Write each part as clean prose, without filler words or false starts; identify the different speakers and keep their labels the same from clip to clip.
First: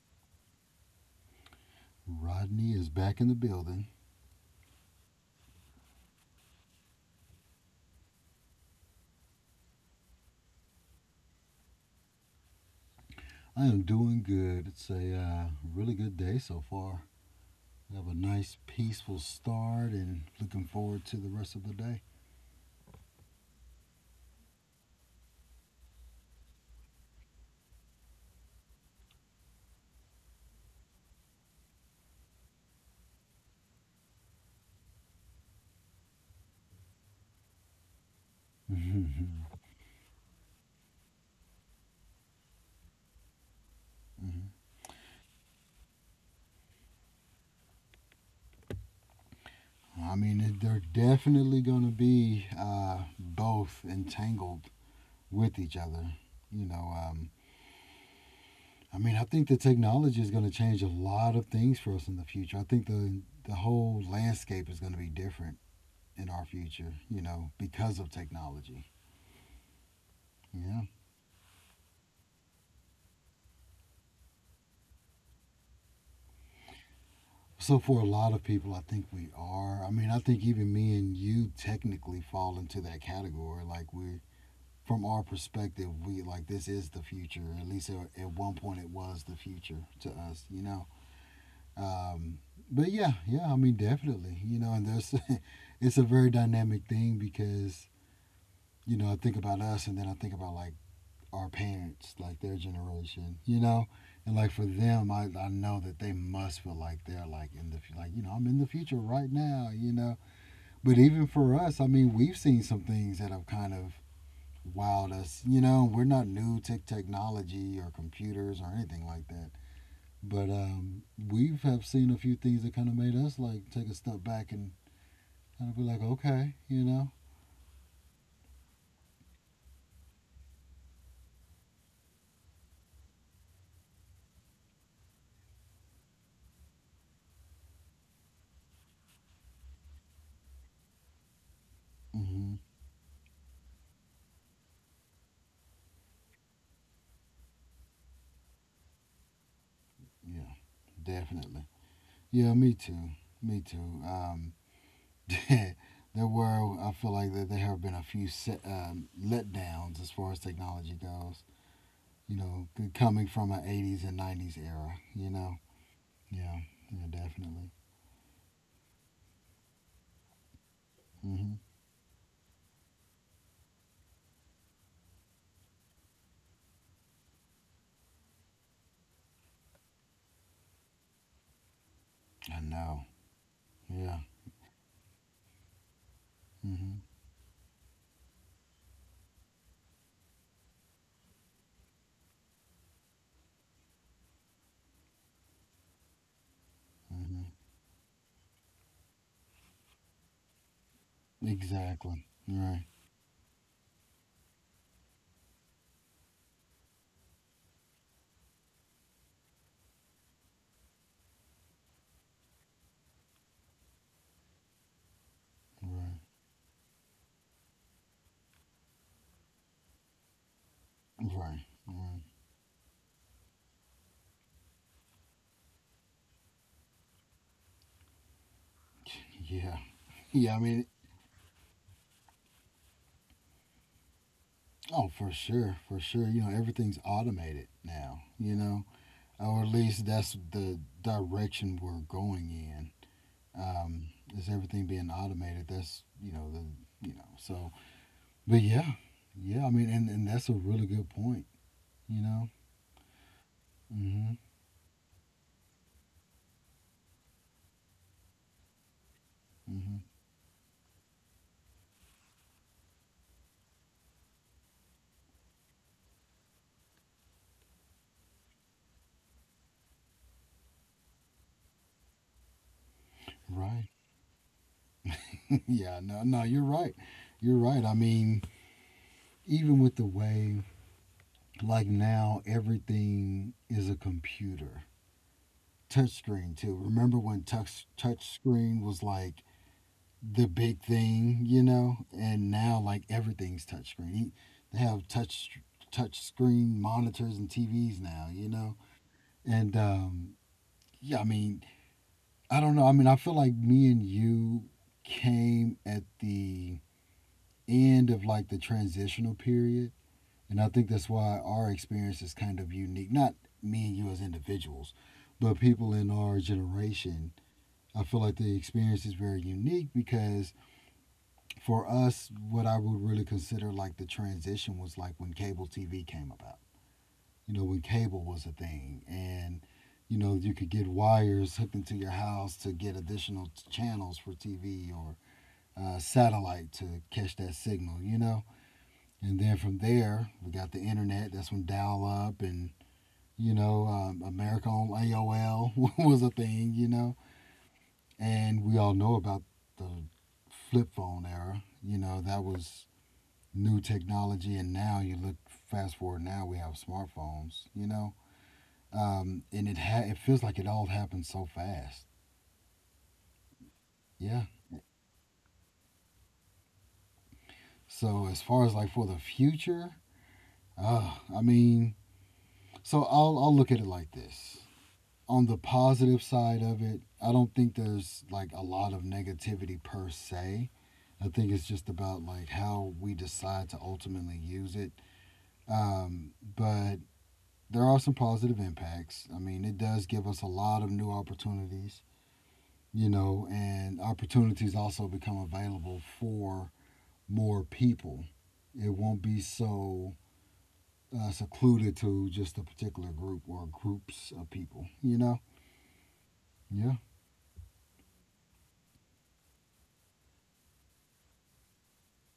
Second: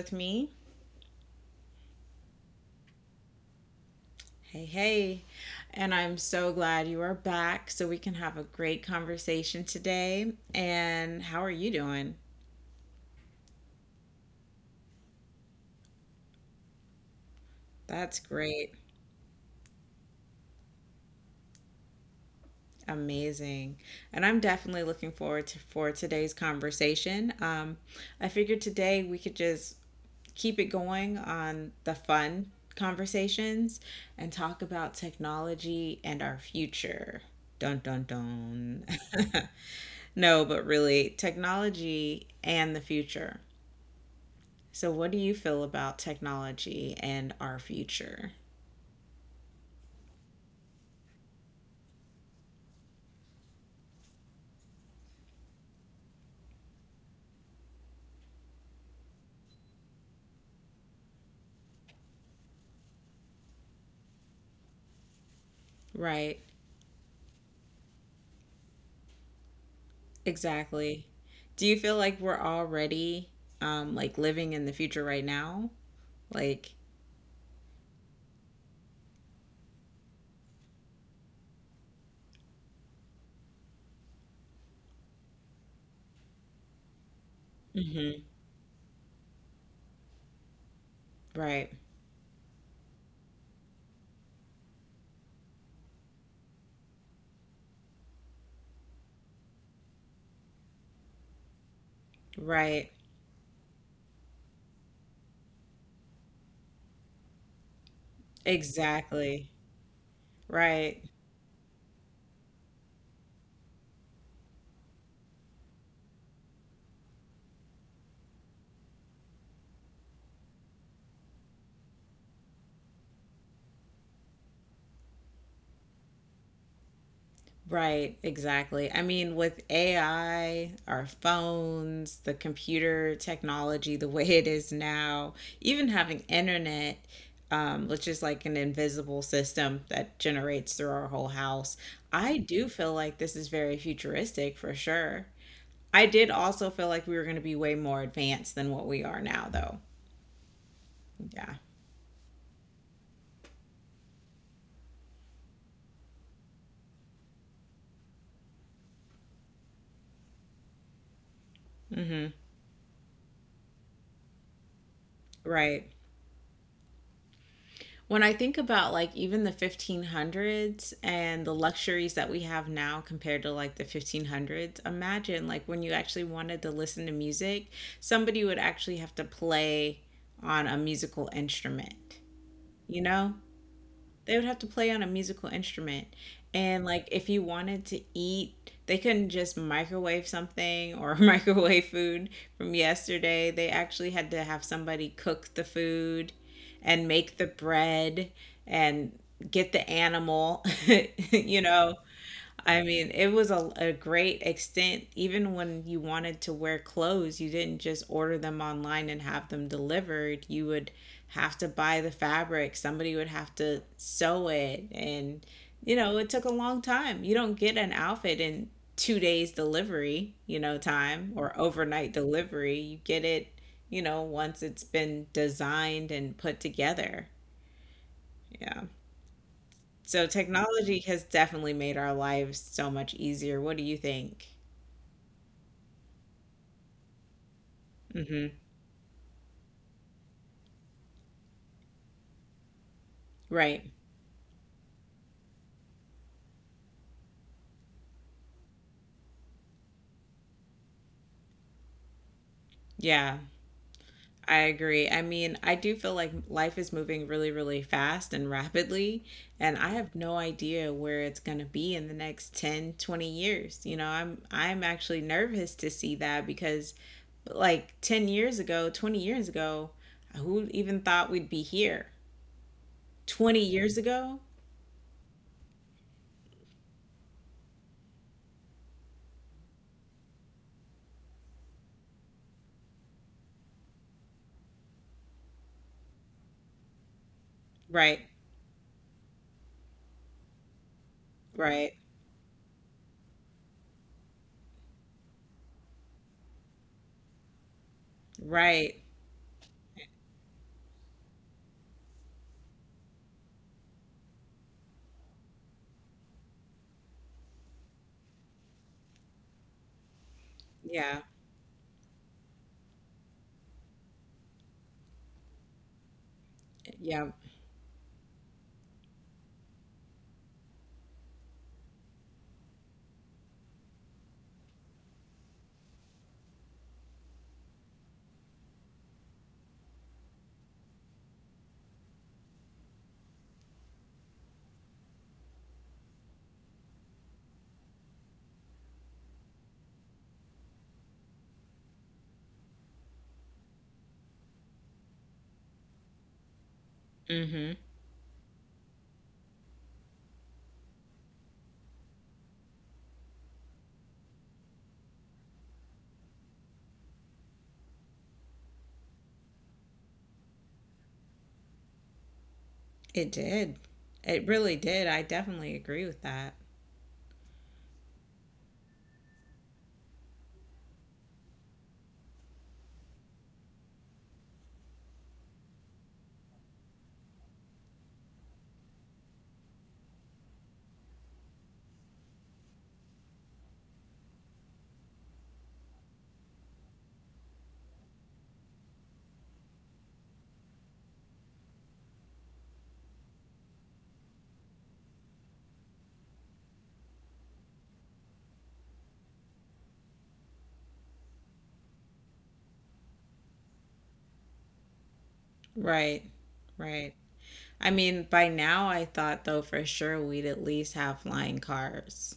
Speaker 1: with me.
Speaker 2: Rodney is back in the building.
Speaker 1: Hey, hey. And I'm so glad you are back so we can have a great conversation today. And how are you doing?
Speaker 2: I am doing good. It's a really good day so far. We have a
Speaker 1: That's
Speaker 2: nice,
Speaker 1: great.
Speaker 2: peaceful start and looking forward to the rest of the day.
Speaker 1: Amazing. And I'm definitely looking forward to for today's conversation. I figured today we could just keep it going on the fun conversations and talk about technology and our future. Dun dun dun. No, but really, technology and the future.
Speaker 2: Mhm.
Speaker 1: So, what do you feel about technology and our future?
Speaker 2: I mean, they're definitely going to be both entangled with each other. You know, I mean, I think the technology is going to change a lot of things for us in the future. I think the whole landscape is going to be different in
Speaker 1: Right,
Speaker 2: our future. You know, because of technology. Yeah.
Speaker 1: exactly. Do you feel like we're already like living in the future right now? Like,
Speaker 2: So for a lot of people, I think we are. I mean, I think even me and you technically fall into that category. Like we're, from our perspective, we like, this is the future. At least at,
Speaker 1: hmm,
Speaker 2: at 1 point, it was the future to us. You know.
Speaker 1: right,
Speaker 2: Um, but yeah, yeah. I mean, definitely. You know, and there's it's a very dynamic thing because, you know, I think about us, and then I think about like our parents, like their
Speaker 1: right,
Speaker 2: generation, you know, and like for them, I know that they must feel like they're like in the, like, you know, I'm in the future right
Speaker 1: exactly,
Speaker 2: now, you know. But
Speaker 1: right.
Speaker 2: even for us, I mean, we've seen some things that have kind of wowed us, you know. We're not new to technology or computers or anything like that, but we've have seen a few things that kind of made us like take a step back and kind of be like, okay, you know.
Speaker 1: Right, exactly. I mean, with AI, our phones, the computer technology, the way it is now, even having internet, which is like an invisible system that generates through our whole house, I
Speaker 2: Hmm.
Speaker 1: do feel like this is very futuristic for sure. I did also feel like we were going to be way more advanced than what we are now, though.
Speaker 2: Yeah,
Speaker 1: Yeah.
Speaker 2: definitely. Yeah, me too. Me too. There were, I feel like that there have been a few set, letdowns as far as technology goes.
Speaker 1: Hmm.
Speaker 2: You know, coming from an '80s and '90s era. You know,
Speaker 1: Right.
Speaker 2: yeah, yeah, definitely.
Speaker 1: When I think about like even the 1500s and the
Speaker 2: Hmm.
Speaker 1: luxuries that we have now compared to like the 1500s, imagine like when you actually wanted to listen to music, somebody would actually have to play on a musical instrument,
Speaker 2: I
Speaker 1: you
Speaker 2: know.
Speaker 1: know?
Speaker 2: Yeah.
Speaker 1: They would have to play on a musical instrument. And
Speaker 2: Hmm.
Speaker 1: like if you wanted to eat, they couldn't just microwave something or microwave food from yesterday. They actually had to have somebody cook the food and make
Speaker 2: Hmm.
Speaker 1: the bread and get the animal, you know.
Speaker 2: Exactly.
Speaker 1: I
Speaker 2: Right.
Speaker 1: mean, it was a great extent. Even when you wanted to wear clothes, you didn't just order them online and have them delivered. You would have to buy the fabric, somebody would have to sew it. And, you know,
Speaker 2: Right.
Speaker 1: it took a long time. You don't get an outfit in 2 days delivery, you know, time or
Speaker 2: Right.
Speaker 1: overnight
Speaker 2: Right.
Speaker 1: delivery. You get it, you know, once it's been designed and put together. Yeah.
Speaker 2: Yeah.
Speaker 1: So
Speaker 2: Yeah. I mean,
Speaker 1: technology has definitely made our lives so much easier. What do you think?
Speaker 2: oh, for sure, for sure. You know, everything's automated now.
Speaker 1: Hmm.
Speaker 2: You know, or at least that's the direction we're going in.
Speaker 1: Right.
Speaker 2: Um, is everything being automated? That's, you know, the, you know, so. But yeah, yeah. I mean, and that's a really good point. You know.
Speaker 1: Yeah,
Speaker 2: Mm-hmm.
Speaker 1: I agree. I mean, I do feel like life is moving really, really fast and rapidly, and I
Speaker 2: Mm-hmm.
Speaker 1: have no idea where it's going to be in the next 10, 20 years. You know, I'm actually nervous to see that because like 10 years ago, 20 years ago, who even thought we'd be here? 20
Speaker 2: Right.
Speaker 1: years ago?
Speaker 2: yeah. No. No. You're right. You're right. I mean, even with the way, like, now everything is a computer touch screen too. Remember when touch
Speaker 1: Right.
Speaker 2: touch screen was like the big thing, you
Speaker 1: Right.
Speaker 2: know, and now like everything's touchscreen. They have touch screen monitors and TVs now, you know,
Speaker 1: Right.
Speaker 2: and yeah, I mean, I don't know. I mean, I feel like me and you came at the end of like the transitional period, and I think that's
Speaker 1: Yeah.
Speaker 2: why our experience is kind of unique. Not me and you as individuals, but people in our
Speaker 1: Yeah.
Speaker 2: generation. I feel like the experience is very unique because for us, what I would really consider like the transition was like when cable TV came about. You know, when cable was a thing, and you know you could get wires hooked into your house to get additional channels for TV or satellite to catch that signal. You know, and then from there we got the internet. That's when dial up and, you know, America on AOL was a thing. You know,
Speaker 1: Mm-hmm.
Speaker 2: and we all know about the flip phone era. You know, that was new technology, and now you look, fast forward. Now we have smartphones, you know, and it feels like it all happened so fast.
Speaker 1: It did.
Speaker 2: Yeah.
Speaker 1: It really did. I definitely agree with that.
Speaker 2: So as far as like for the future, I mean, so I'll look at it like this. On the positive side of it, I don't think there's like a lot of negativity per se. I think it's just about like how we decide to ultimately use it. But there are some positive impacts. I mean, it does give us a lot of new opportunities, you know, and opportunities also become available for more people. It won't be so secluded to just a particular group or groups of people, you know?
Speaker 1: Right.
Speaker 2: Yeah.
Speaker 1: Right. I mean, by now I thought though for sure we'd at least have flying cars.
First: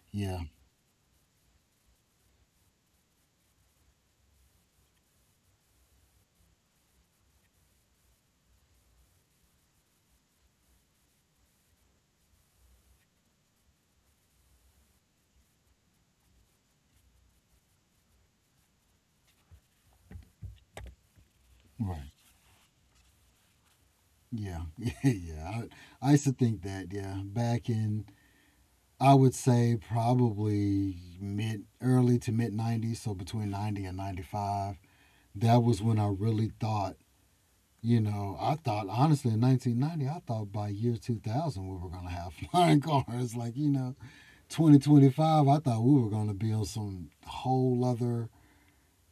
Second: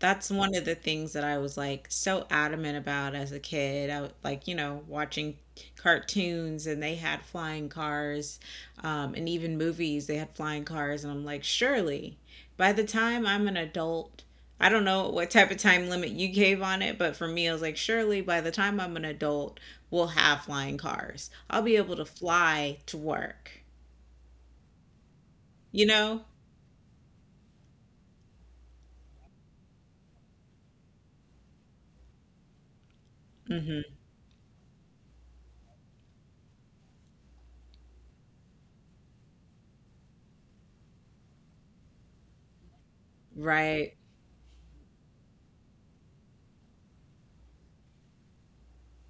Speaker 1: That's
Speaker 2: Yeah.
Speaker 1: one of the things that I was like so adamant about as a kid. I would, like, you know, watching cartoons and they had flying cars, and even movies, they had flying cars. And I'm like, surely by the time I'm an adult, I don't know what type of time limit you gave on it, but for me, I was like, surely by the time I'm an adult, we'll have flying cars. I'll be able
Speaker 2: Right.
Speaker 1: to fly to work,
Speaker 2: Yeah. yeah. Yeah.
Speaker 1: you
Speaker 2: I
Speaker 1: know?
Speaker 2: used to think that, yeah. Back in, I would say probably mid, early to mid 90s, so between 90
Speaker 1: Hmm.
Speaker 2: and 95, that was when I really thought. You know, I thought honestly in 1990, I thought by year 2000 we were gonna have flying cars. Like, you know,
Speaker 1: Right,
Speaker 2: 2025, I thought we were gonna be on some whole other,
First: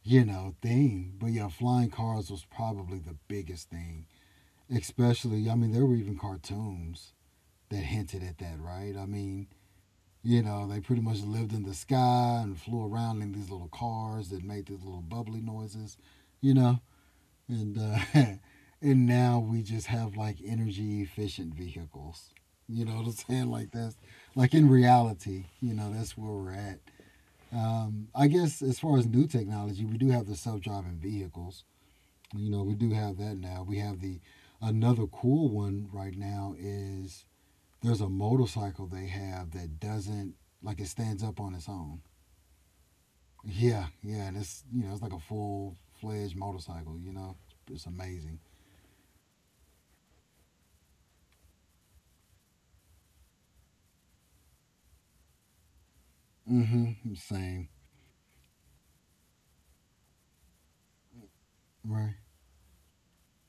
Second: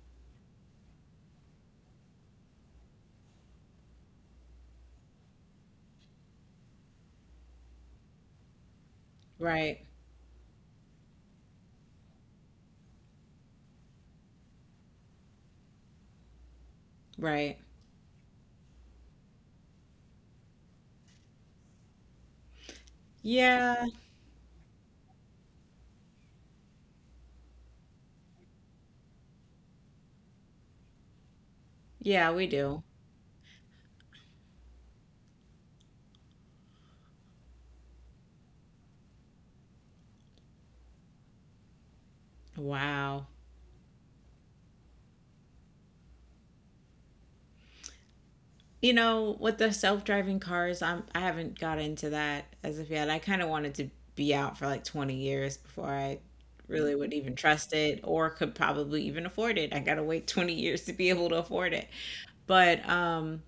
Speaker 2: you know, thing. But yeah, flying cars was probably the biggest thing. Especially, I mean, there were even cartoons that hinted at that, right? I mean,
Speaker 1: right,
Speaker 2: you know, they pretty much lived in the sky and flew around in these little cars that made these little bubbly noises. You know,
Speaker 1: right.
Speaker 2: and and now we just have like energy efficient vehicles. You know what I'm saying? Like,
Speaker 1: Yeah,
Speaker 2: that's like in reality, you know, that's where we're at. I guess as far as new technology, we do have the self driving vehicles.
Speaker 1: yeah, we
Speaker 2: You know, we
Speaker 1: do.
Speaker 2: do have that now. We have the, another cool one right now is there's a motorcycle they have that doesn't, like, it stands up on its own.
Speaker 1: Wow.
Speaker 2: Yeah, yeah, and it's, you know, it's like a full fledged motorcycle. You know, it's amazing.
Speaker 1: You know, with the self-driving cars, I haven't got into that as of yet. I kind of wanted to be out for like 20 years before I really
Speaker 2: Mm-hmm.
Speaker 1: would even
Speaker 2: Same.
Speaker 1: trust it or could probably even afford it. I got to wait 20 years to be able to afford it.
Speaker 2: Right.
Speaker 1: But um,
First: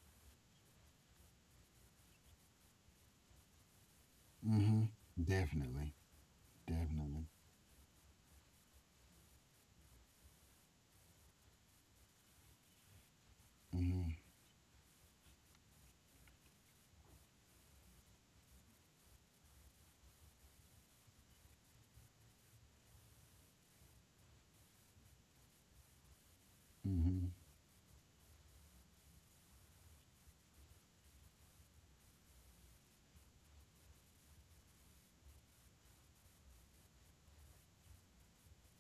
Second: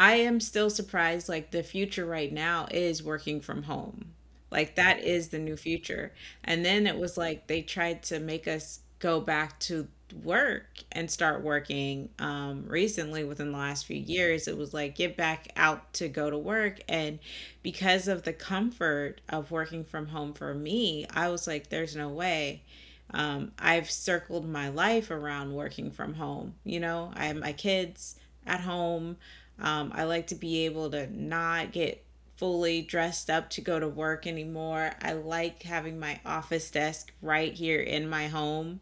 Speaker 1: I am still surprised. Like the future right now is working from home. Like
Speaker 2: Mm-hmm.
Speaker 1: that is the new
Speaker 2: Definitely.
Speaker 1: future. And then it was
Speaker 2: Definitely.
Speaker 1: like they tried to make us go back to work and start working. Recently, within the last few
Speaker 2: Mm-hmm.
Speaker 1: years, it was like get back out to go to work. And because of the comfort of working from home for me, I was like, there's no way I've circled my life around working from home. You know, I
Speaker 2: Mm-hmm.
Speaker 1: have my kids, at home. I like to be able to not get fully dressed up to go to work anymore. I like having my office desk right here in my home,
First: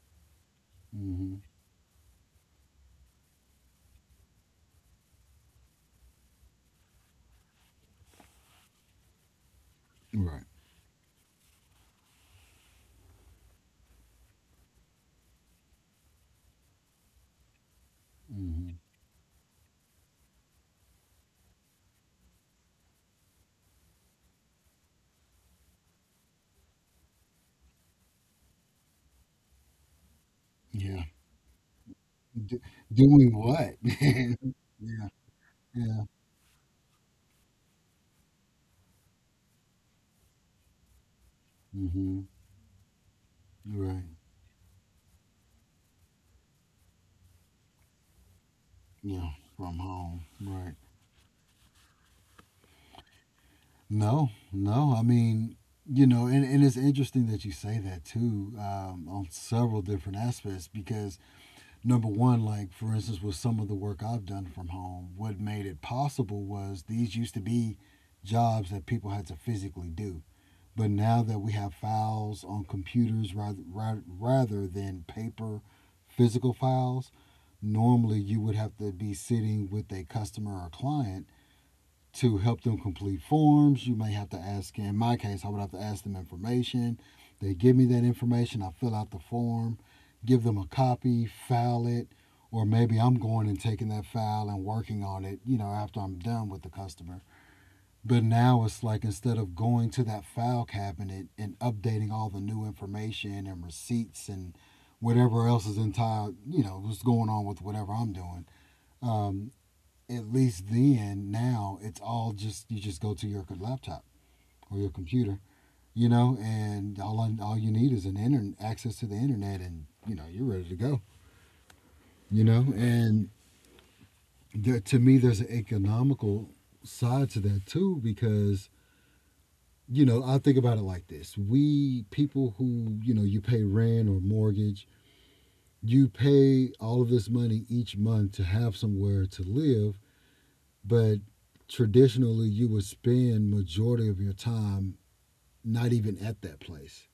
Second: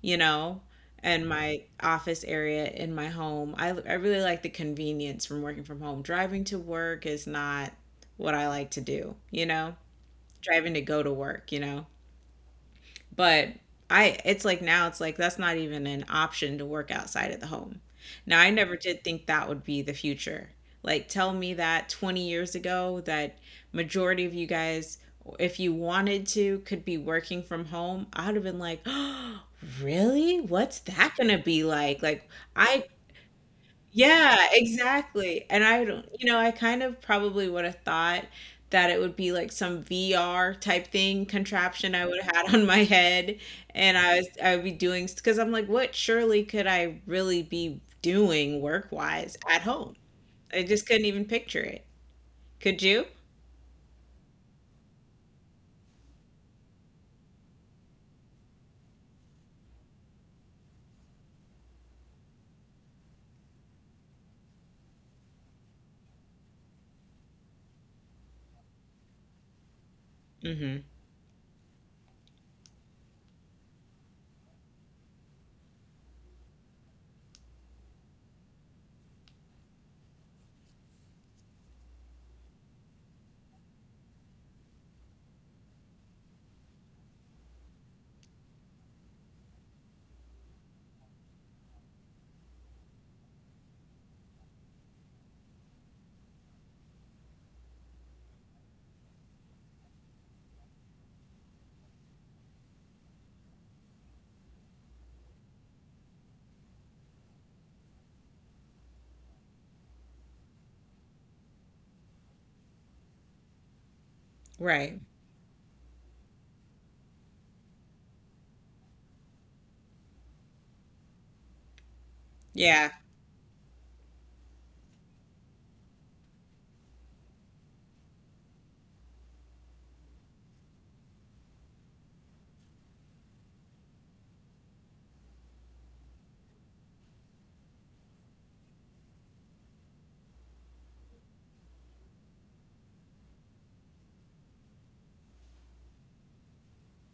Speaker 1: you know, and
Speaker 2: Mm-hmm.
Speaker 1: my office area in my home. I really like the convenience from working from home. Driving to work is not what I like to do, you know,
Speaker 2: Right.
Speaker 1: driving to go to work, you know. But I it's like now it's like that's not even an option to work outside of the home. Now I
Speaker 2: Mm-hmm.
Speaker 1: never did think that would be the future. Like tell me that 20 years ago that majority of you guys if you wanted to could be working from home, I would have been like, "Really? What's
Speaker 2: Yeah.
Speaker 1: that going to be like?" Like
Speaker 2: D-
Speaker 1: I
Speaker 2: doing what?
Speaker 1: yeah,
Speaker 2: yeah.
Speaker 1: exactly. And I
Speaker 2: Yeah.
Speaker 1: don't, you know, I kind of probably would have thought that it would be like some VR type thing contraption I
Speaker 2: Mm-hmm.
Speaker 1: would have had on my head and
Speaker 2: Right.
Speaker 1: I would be doing because I'm like, what surely could I really be doing
Speaker 2: Yeah.
Speaker 1: work-wise at
Speaker 2: From
Speaker 1: home?
Speaker 2: home.
Speaker 1: I
Speaker 2: Right.
Speaker 1: just couldn't even picture it. Could you?
Speaker 2: No. No. I mean, you know, and it's interesting that you say that too, on several different aspects because, number one, like for instance, with some of the work I've done from home, what made it possible was these used to be jobs that people had to physically do.
Speaker 1: Mm-hmm.
Speaker 2: But now that we have files on computers, rather than paper, physical files, normally you would have to be sitting with a customer or client to help them complete forms. You may have to ask, in my case, I would have to ask them information. They give me that information, I fill out the form, give them a copy, file it, or maybe I'm going and taking that file and working on it, you know, after I'm done with the customer. But now it's like instead of going to that file cabinet and updating all the new information and receipts and whatever else is entire, you know, what's going on with whatever I'm doing. Um, at least then now it's all, just, you just go to your laptop or your
Speaker 1: Right.
Speaker 2: computer, you know, and all you need is an internet, access to the internet, and, you know, you're ready to go, you know,
Speaker 1: Yeah,
Speaker 2: and there, to me there's an economical side to that too because, you know, I think about it like this. We, people who, you know, you pay rent or mortgage, you pay all of this money each month to have somewhere to live, but traditionally you would spend majority of your time not even at that place,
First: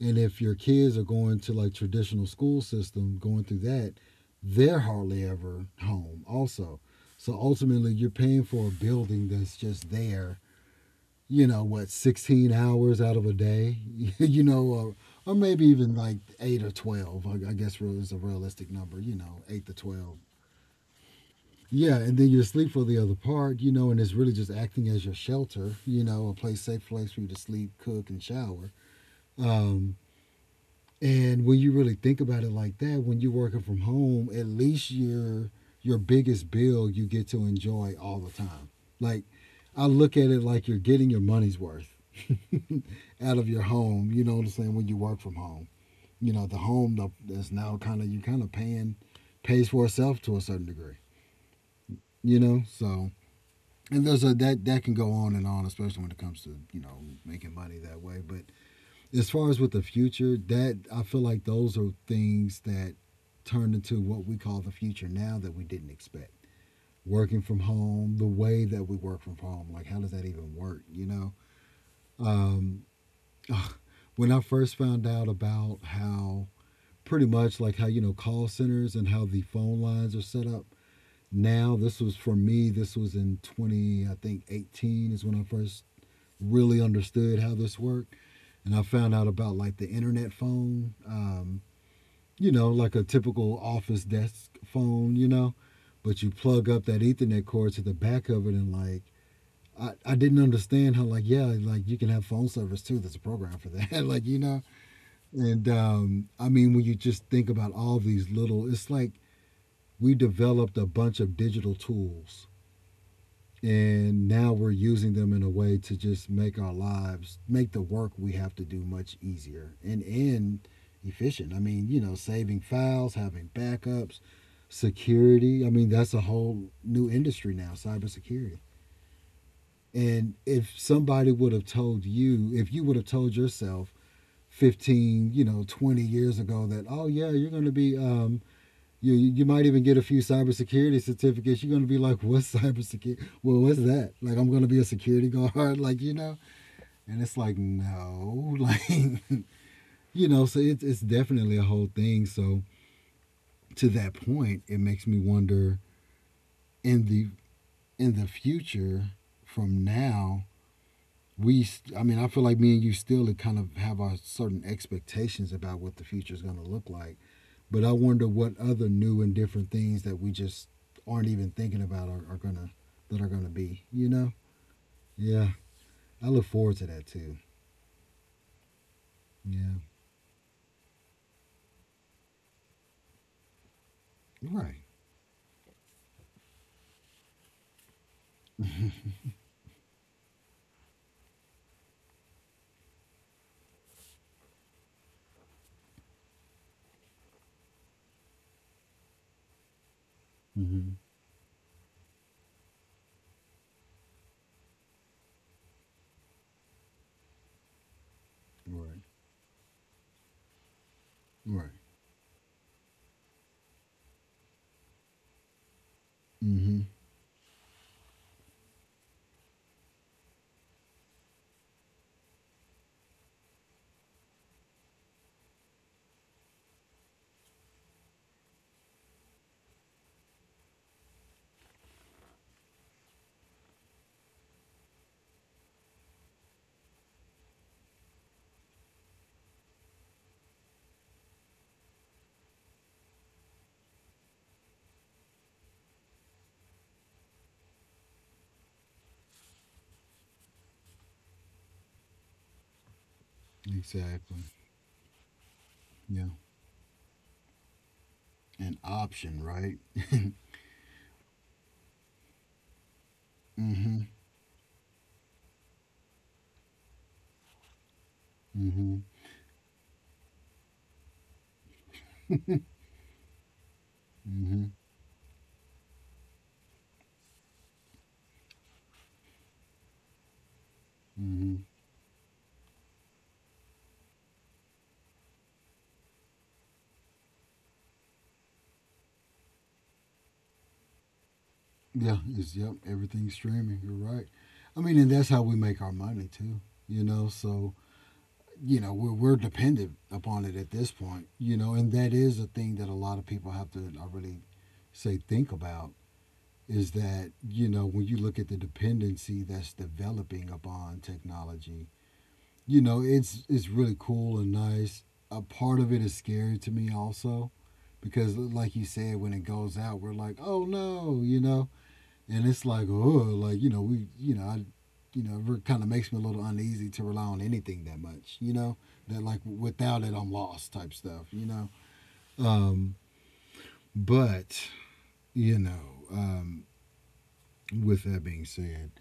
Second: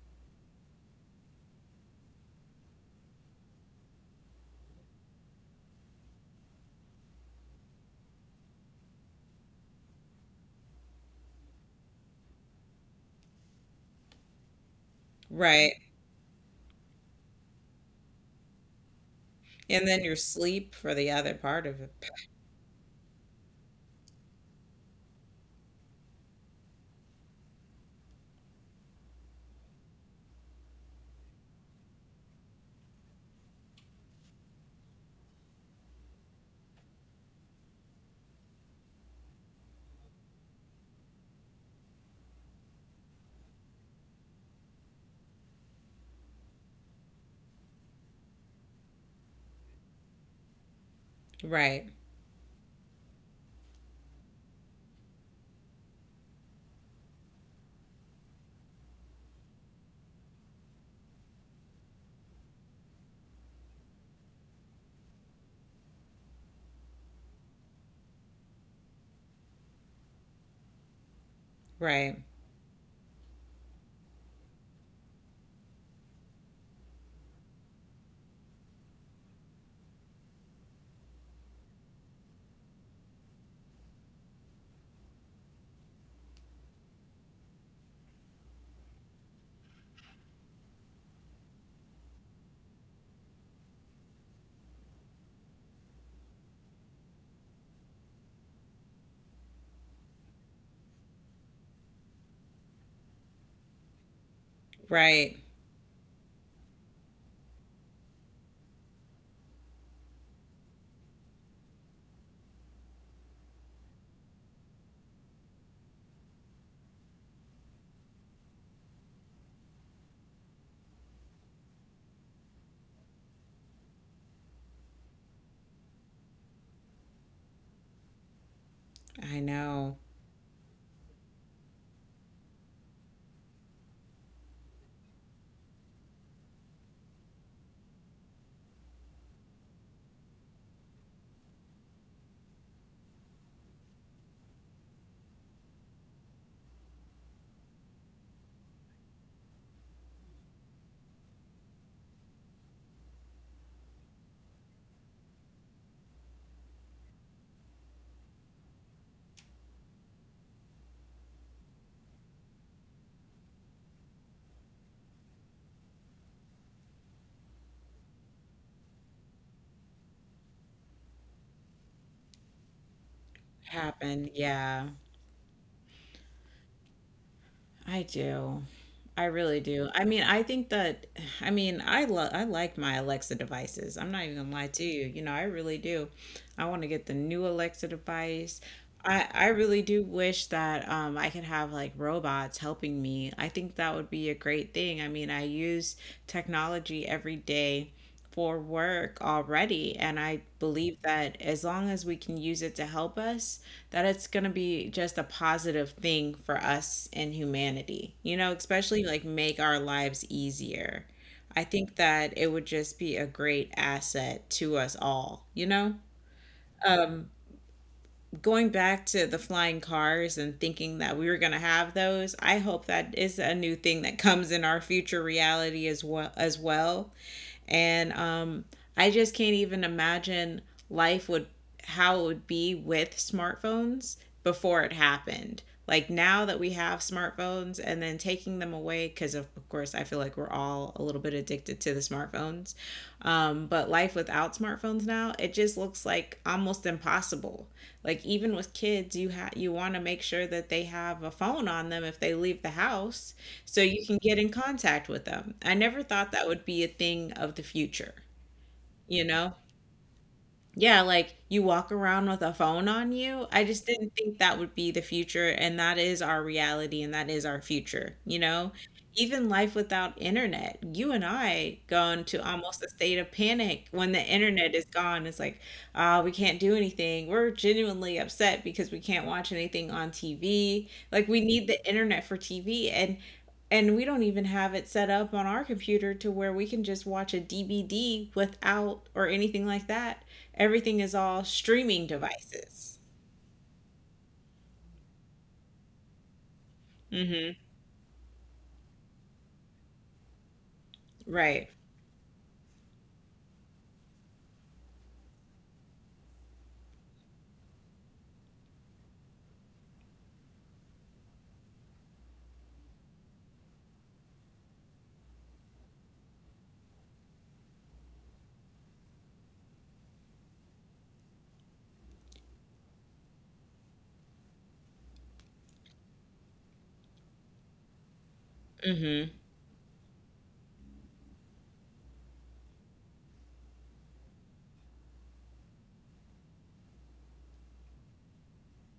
Speaker 2: and if your kids are going to like traditional school system, going through that, they're hardly ever home also, so ultimately you're paying for a building that's just there, you know, what, 16 hours out of a day, you know, or maybe
Speaker 1: right.
Speaker 2: even like 8 or 12. I guess is a realistic number, you know, 8 to
Speaker 1: And then your
Speaker 2: 12.
Speaker 1: sleep for the other part of it.
Speaker 2: Yeah, and then you sleep for the other part, you know, and it's really just acting as your shelter, you know, a place safe place for you to sleep, cook, and shower. Um, and when you really think about it like that, when you're working from home, at least your biggest bill you get to enjoy all the time. Like, I look at it like you're getting your money's worth out of your home. You know what I'm saying? When you work from home, you know, the home that's now kind of, you kind of paying, pays for itself to a certain degree.
Speaker 1: Right,
Speaker 2: You know, so, and there's a that that can go on and on, especially when it comes to, you know, making money that way. But as far as with the future, that, I feel like those are things that turned into what we call the future now that we didn't expect. Working from home, the way that we work from home, like how does that even work? You know,
Speaker 1: right,
Speaker 2: um, when I first found out about how, pretty much like how, you know, call centers and how the phone lines are set up now, this was for me, this was in 20, I think 18, is when I first really understood how this worked. And I found out about like the internet phone, you know, like a typical office desk phone, you know, but you plug up that Ethernet cord to the back of it and like, I didn't understand how like yeah like you can have phone service too. There's a program for that like
Speaker 1: right.
Speaker 2: and I mean when you just think about all these little it's like we developed a bunch of digital tools, and now we're using them in a way to just make our lives, make the work we have to do much easier and efficient. I mean, you know, saving files, having backups, security. I mean, that's a whole new industry now, cybersecurity.
Speaker 1: I know.
Speaker 2: And if somebody would have told you, if you would have told yourself 15, you know, 20 years ago that, oh yeah, you're going to be you might even get a few cybersecurity certificates. You're going to be like, what's cybersecurity? Well, what's that? Like, I'm going to be a security guard, like, you know? And it's like, no. Like, you know, so it's definitely a whole thing. So to that point, it makes me wonder, in the in the future from now, we, I mean, I feel like me and you still kind of have our certain expectations about what the future is going to look like. But I wonder what other new and different things that we just aren't even thinking about are gonna that are gonna be. You know?
Speaker 1: Happened. Yeah,
Speaker 2: Yeah. I look forward to that too.
Speaker 1: I do. I really
Speaker 2: Yeah.
Speaker 1: do. I mean, I think that I mean, I love I like my Alexa devices. I'm not even gonna lie
Speaker 2: Right.
Speaker 1: to you. You know, I really do. I want to get the new Alexa device. I really do wish that I could have like robots helping me. I think that would be a great thing. I mean, I use technology every day for work already, and I
Speaker 2: Mm-hmm.
Speaker 1: believe that as long as we can use it to help us, that it's going to be just a positive thing for us in humanity, you know,
Speaker 2: Right.
Speaker 1: especially like make our lives easier. I
Speaker 2: Right.
Speaker 1: think that it would just be a great asset to us all, you know?
Speaker 2: Mm-hmm.
Speaker 1: Um, going back to the flying cars and thinking that we were going to have those, I hope that is a new thing that comes in our future reality as well and I just can't even imagine life would how it would be with smartphones before it happened. Like now that we have smartphones and then taking them away, because of course I feel like we're all a little bit addicted to the smartphones. But life without smartphones now, it just looks like almost impossible. Like even with kids, you you want to make sure that they have a phone on them if they leave the house so you can get
Speaker 2: Exactly.
Speaker 1: in contact with them. I never
Speaker 2: Yeah.
Speaker 1: thought that would be a thing of the future,
Speaker 2: An
Speaker 1: you
Speaker 2: option,
Speaker 1: know?
Speaker 2: right?
Speaker 1: Yeah, like you walk around with a phone on you. I just didn't
Speaker 2: Mm-hmm.
Speaker 1: think that would be the future, and that is our reality and that is our future, you know?
Speaker 2: Mm-hmm.
Speaker 1: Even life without internet, you and I go into almost a state of panic when the
Speaker 2: Mm-hmm.
Speaker 1: internet is gone. It's like, ah, we can't do anything. We're genuinely upset because we can't watch anything on TV. Like we
Speaker 2: Mm-hmm.
Speaker 1: need the internet for TV. And we don't even have it set up on our computer to where we can just watch a DVD without or anything like that. Everything is all streaming
Speaker 2: Yeah. It's yep.
Speaker 1: devices.
Speaker 2: Everything's streaming. You're right. I mean, and that's how we make our money too. You know.
Speaker 1: Mhm.
Speaker 2: So you know we're dependent upon it at this point, you
Speaker 1: Right.
Speaker 2: know, and that is a thing that a lot of people have to, I really say, think about. Is that, you know, when you look at the dependency that's developing upon technology, you know, it's really cool and nice. A part of it is scary to me also, because like you said, when it goes out, we're like, oh no, you know. And it's like, oh, like we, I, it kind of makes me a little uneasy to rely on anything that much, you know, that
Speaker 1: Mhm.
Speaker 2: like without it I'm lost type stuff, you know. Um, but you know, um, with that being said,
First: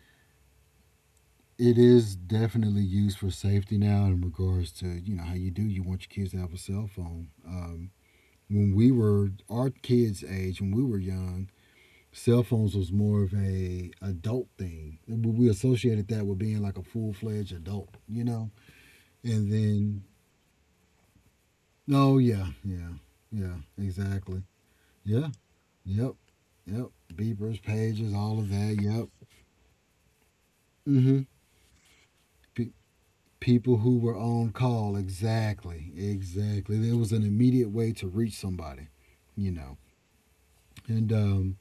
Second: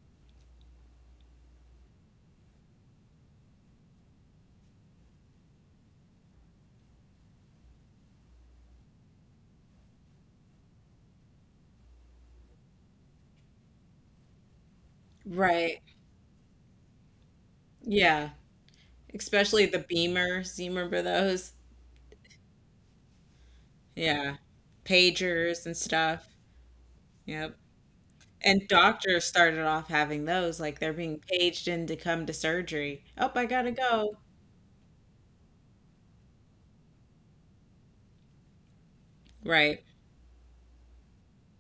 Speaker 2: it is definitely used for safety now in regards to, you know, how you do, you want your kids to have a cell phone. When we were our kids' age, when we were young, cell phones was more of a adult thing. We
Speaker 1: Right.
Speaker 2: associated that with being like a full fledged adult, you
Speaker 1: Yeah.
Speaker 2: know. And
Speaker 1: Especially the
Speaker 2: then,
Speaker 1: Beamers. Do you remember those?
Speaker 2: oh yeah, yeah, yeah,
Speaker 1: Yeah.
Speaker 2: exactly. Yeah,
Speaker 1: Pagers and
Speaker 2: yep,
Speaker 1: stuff.
Speaker 2: yep.
Speaker 1: Yep.
Speaker 2: Beepers, pages, all of
Speaker 1: And
Speaker 2: that. Yep.
Speaker 1: doctors started off having those, like they're being
Speaker 2: Mm-hmm.
Speaker 1: paged in to come to
Speaker 2: Pe-
Speaker 1: surgery. Oh, I gotta
Speaker 2: people who were
Speaker 1: go.
Speaker 2: on call, exactly, exactly. There was an immediate way to reach somebody, you know.
Speaker 1: Right.
Speaker 2: And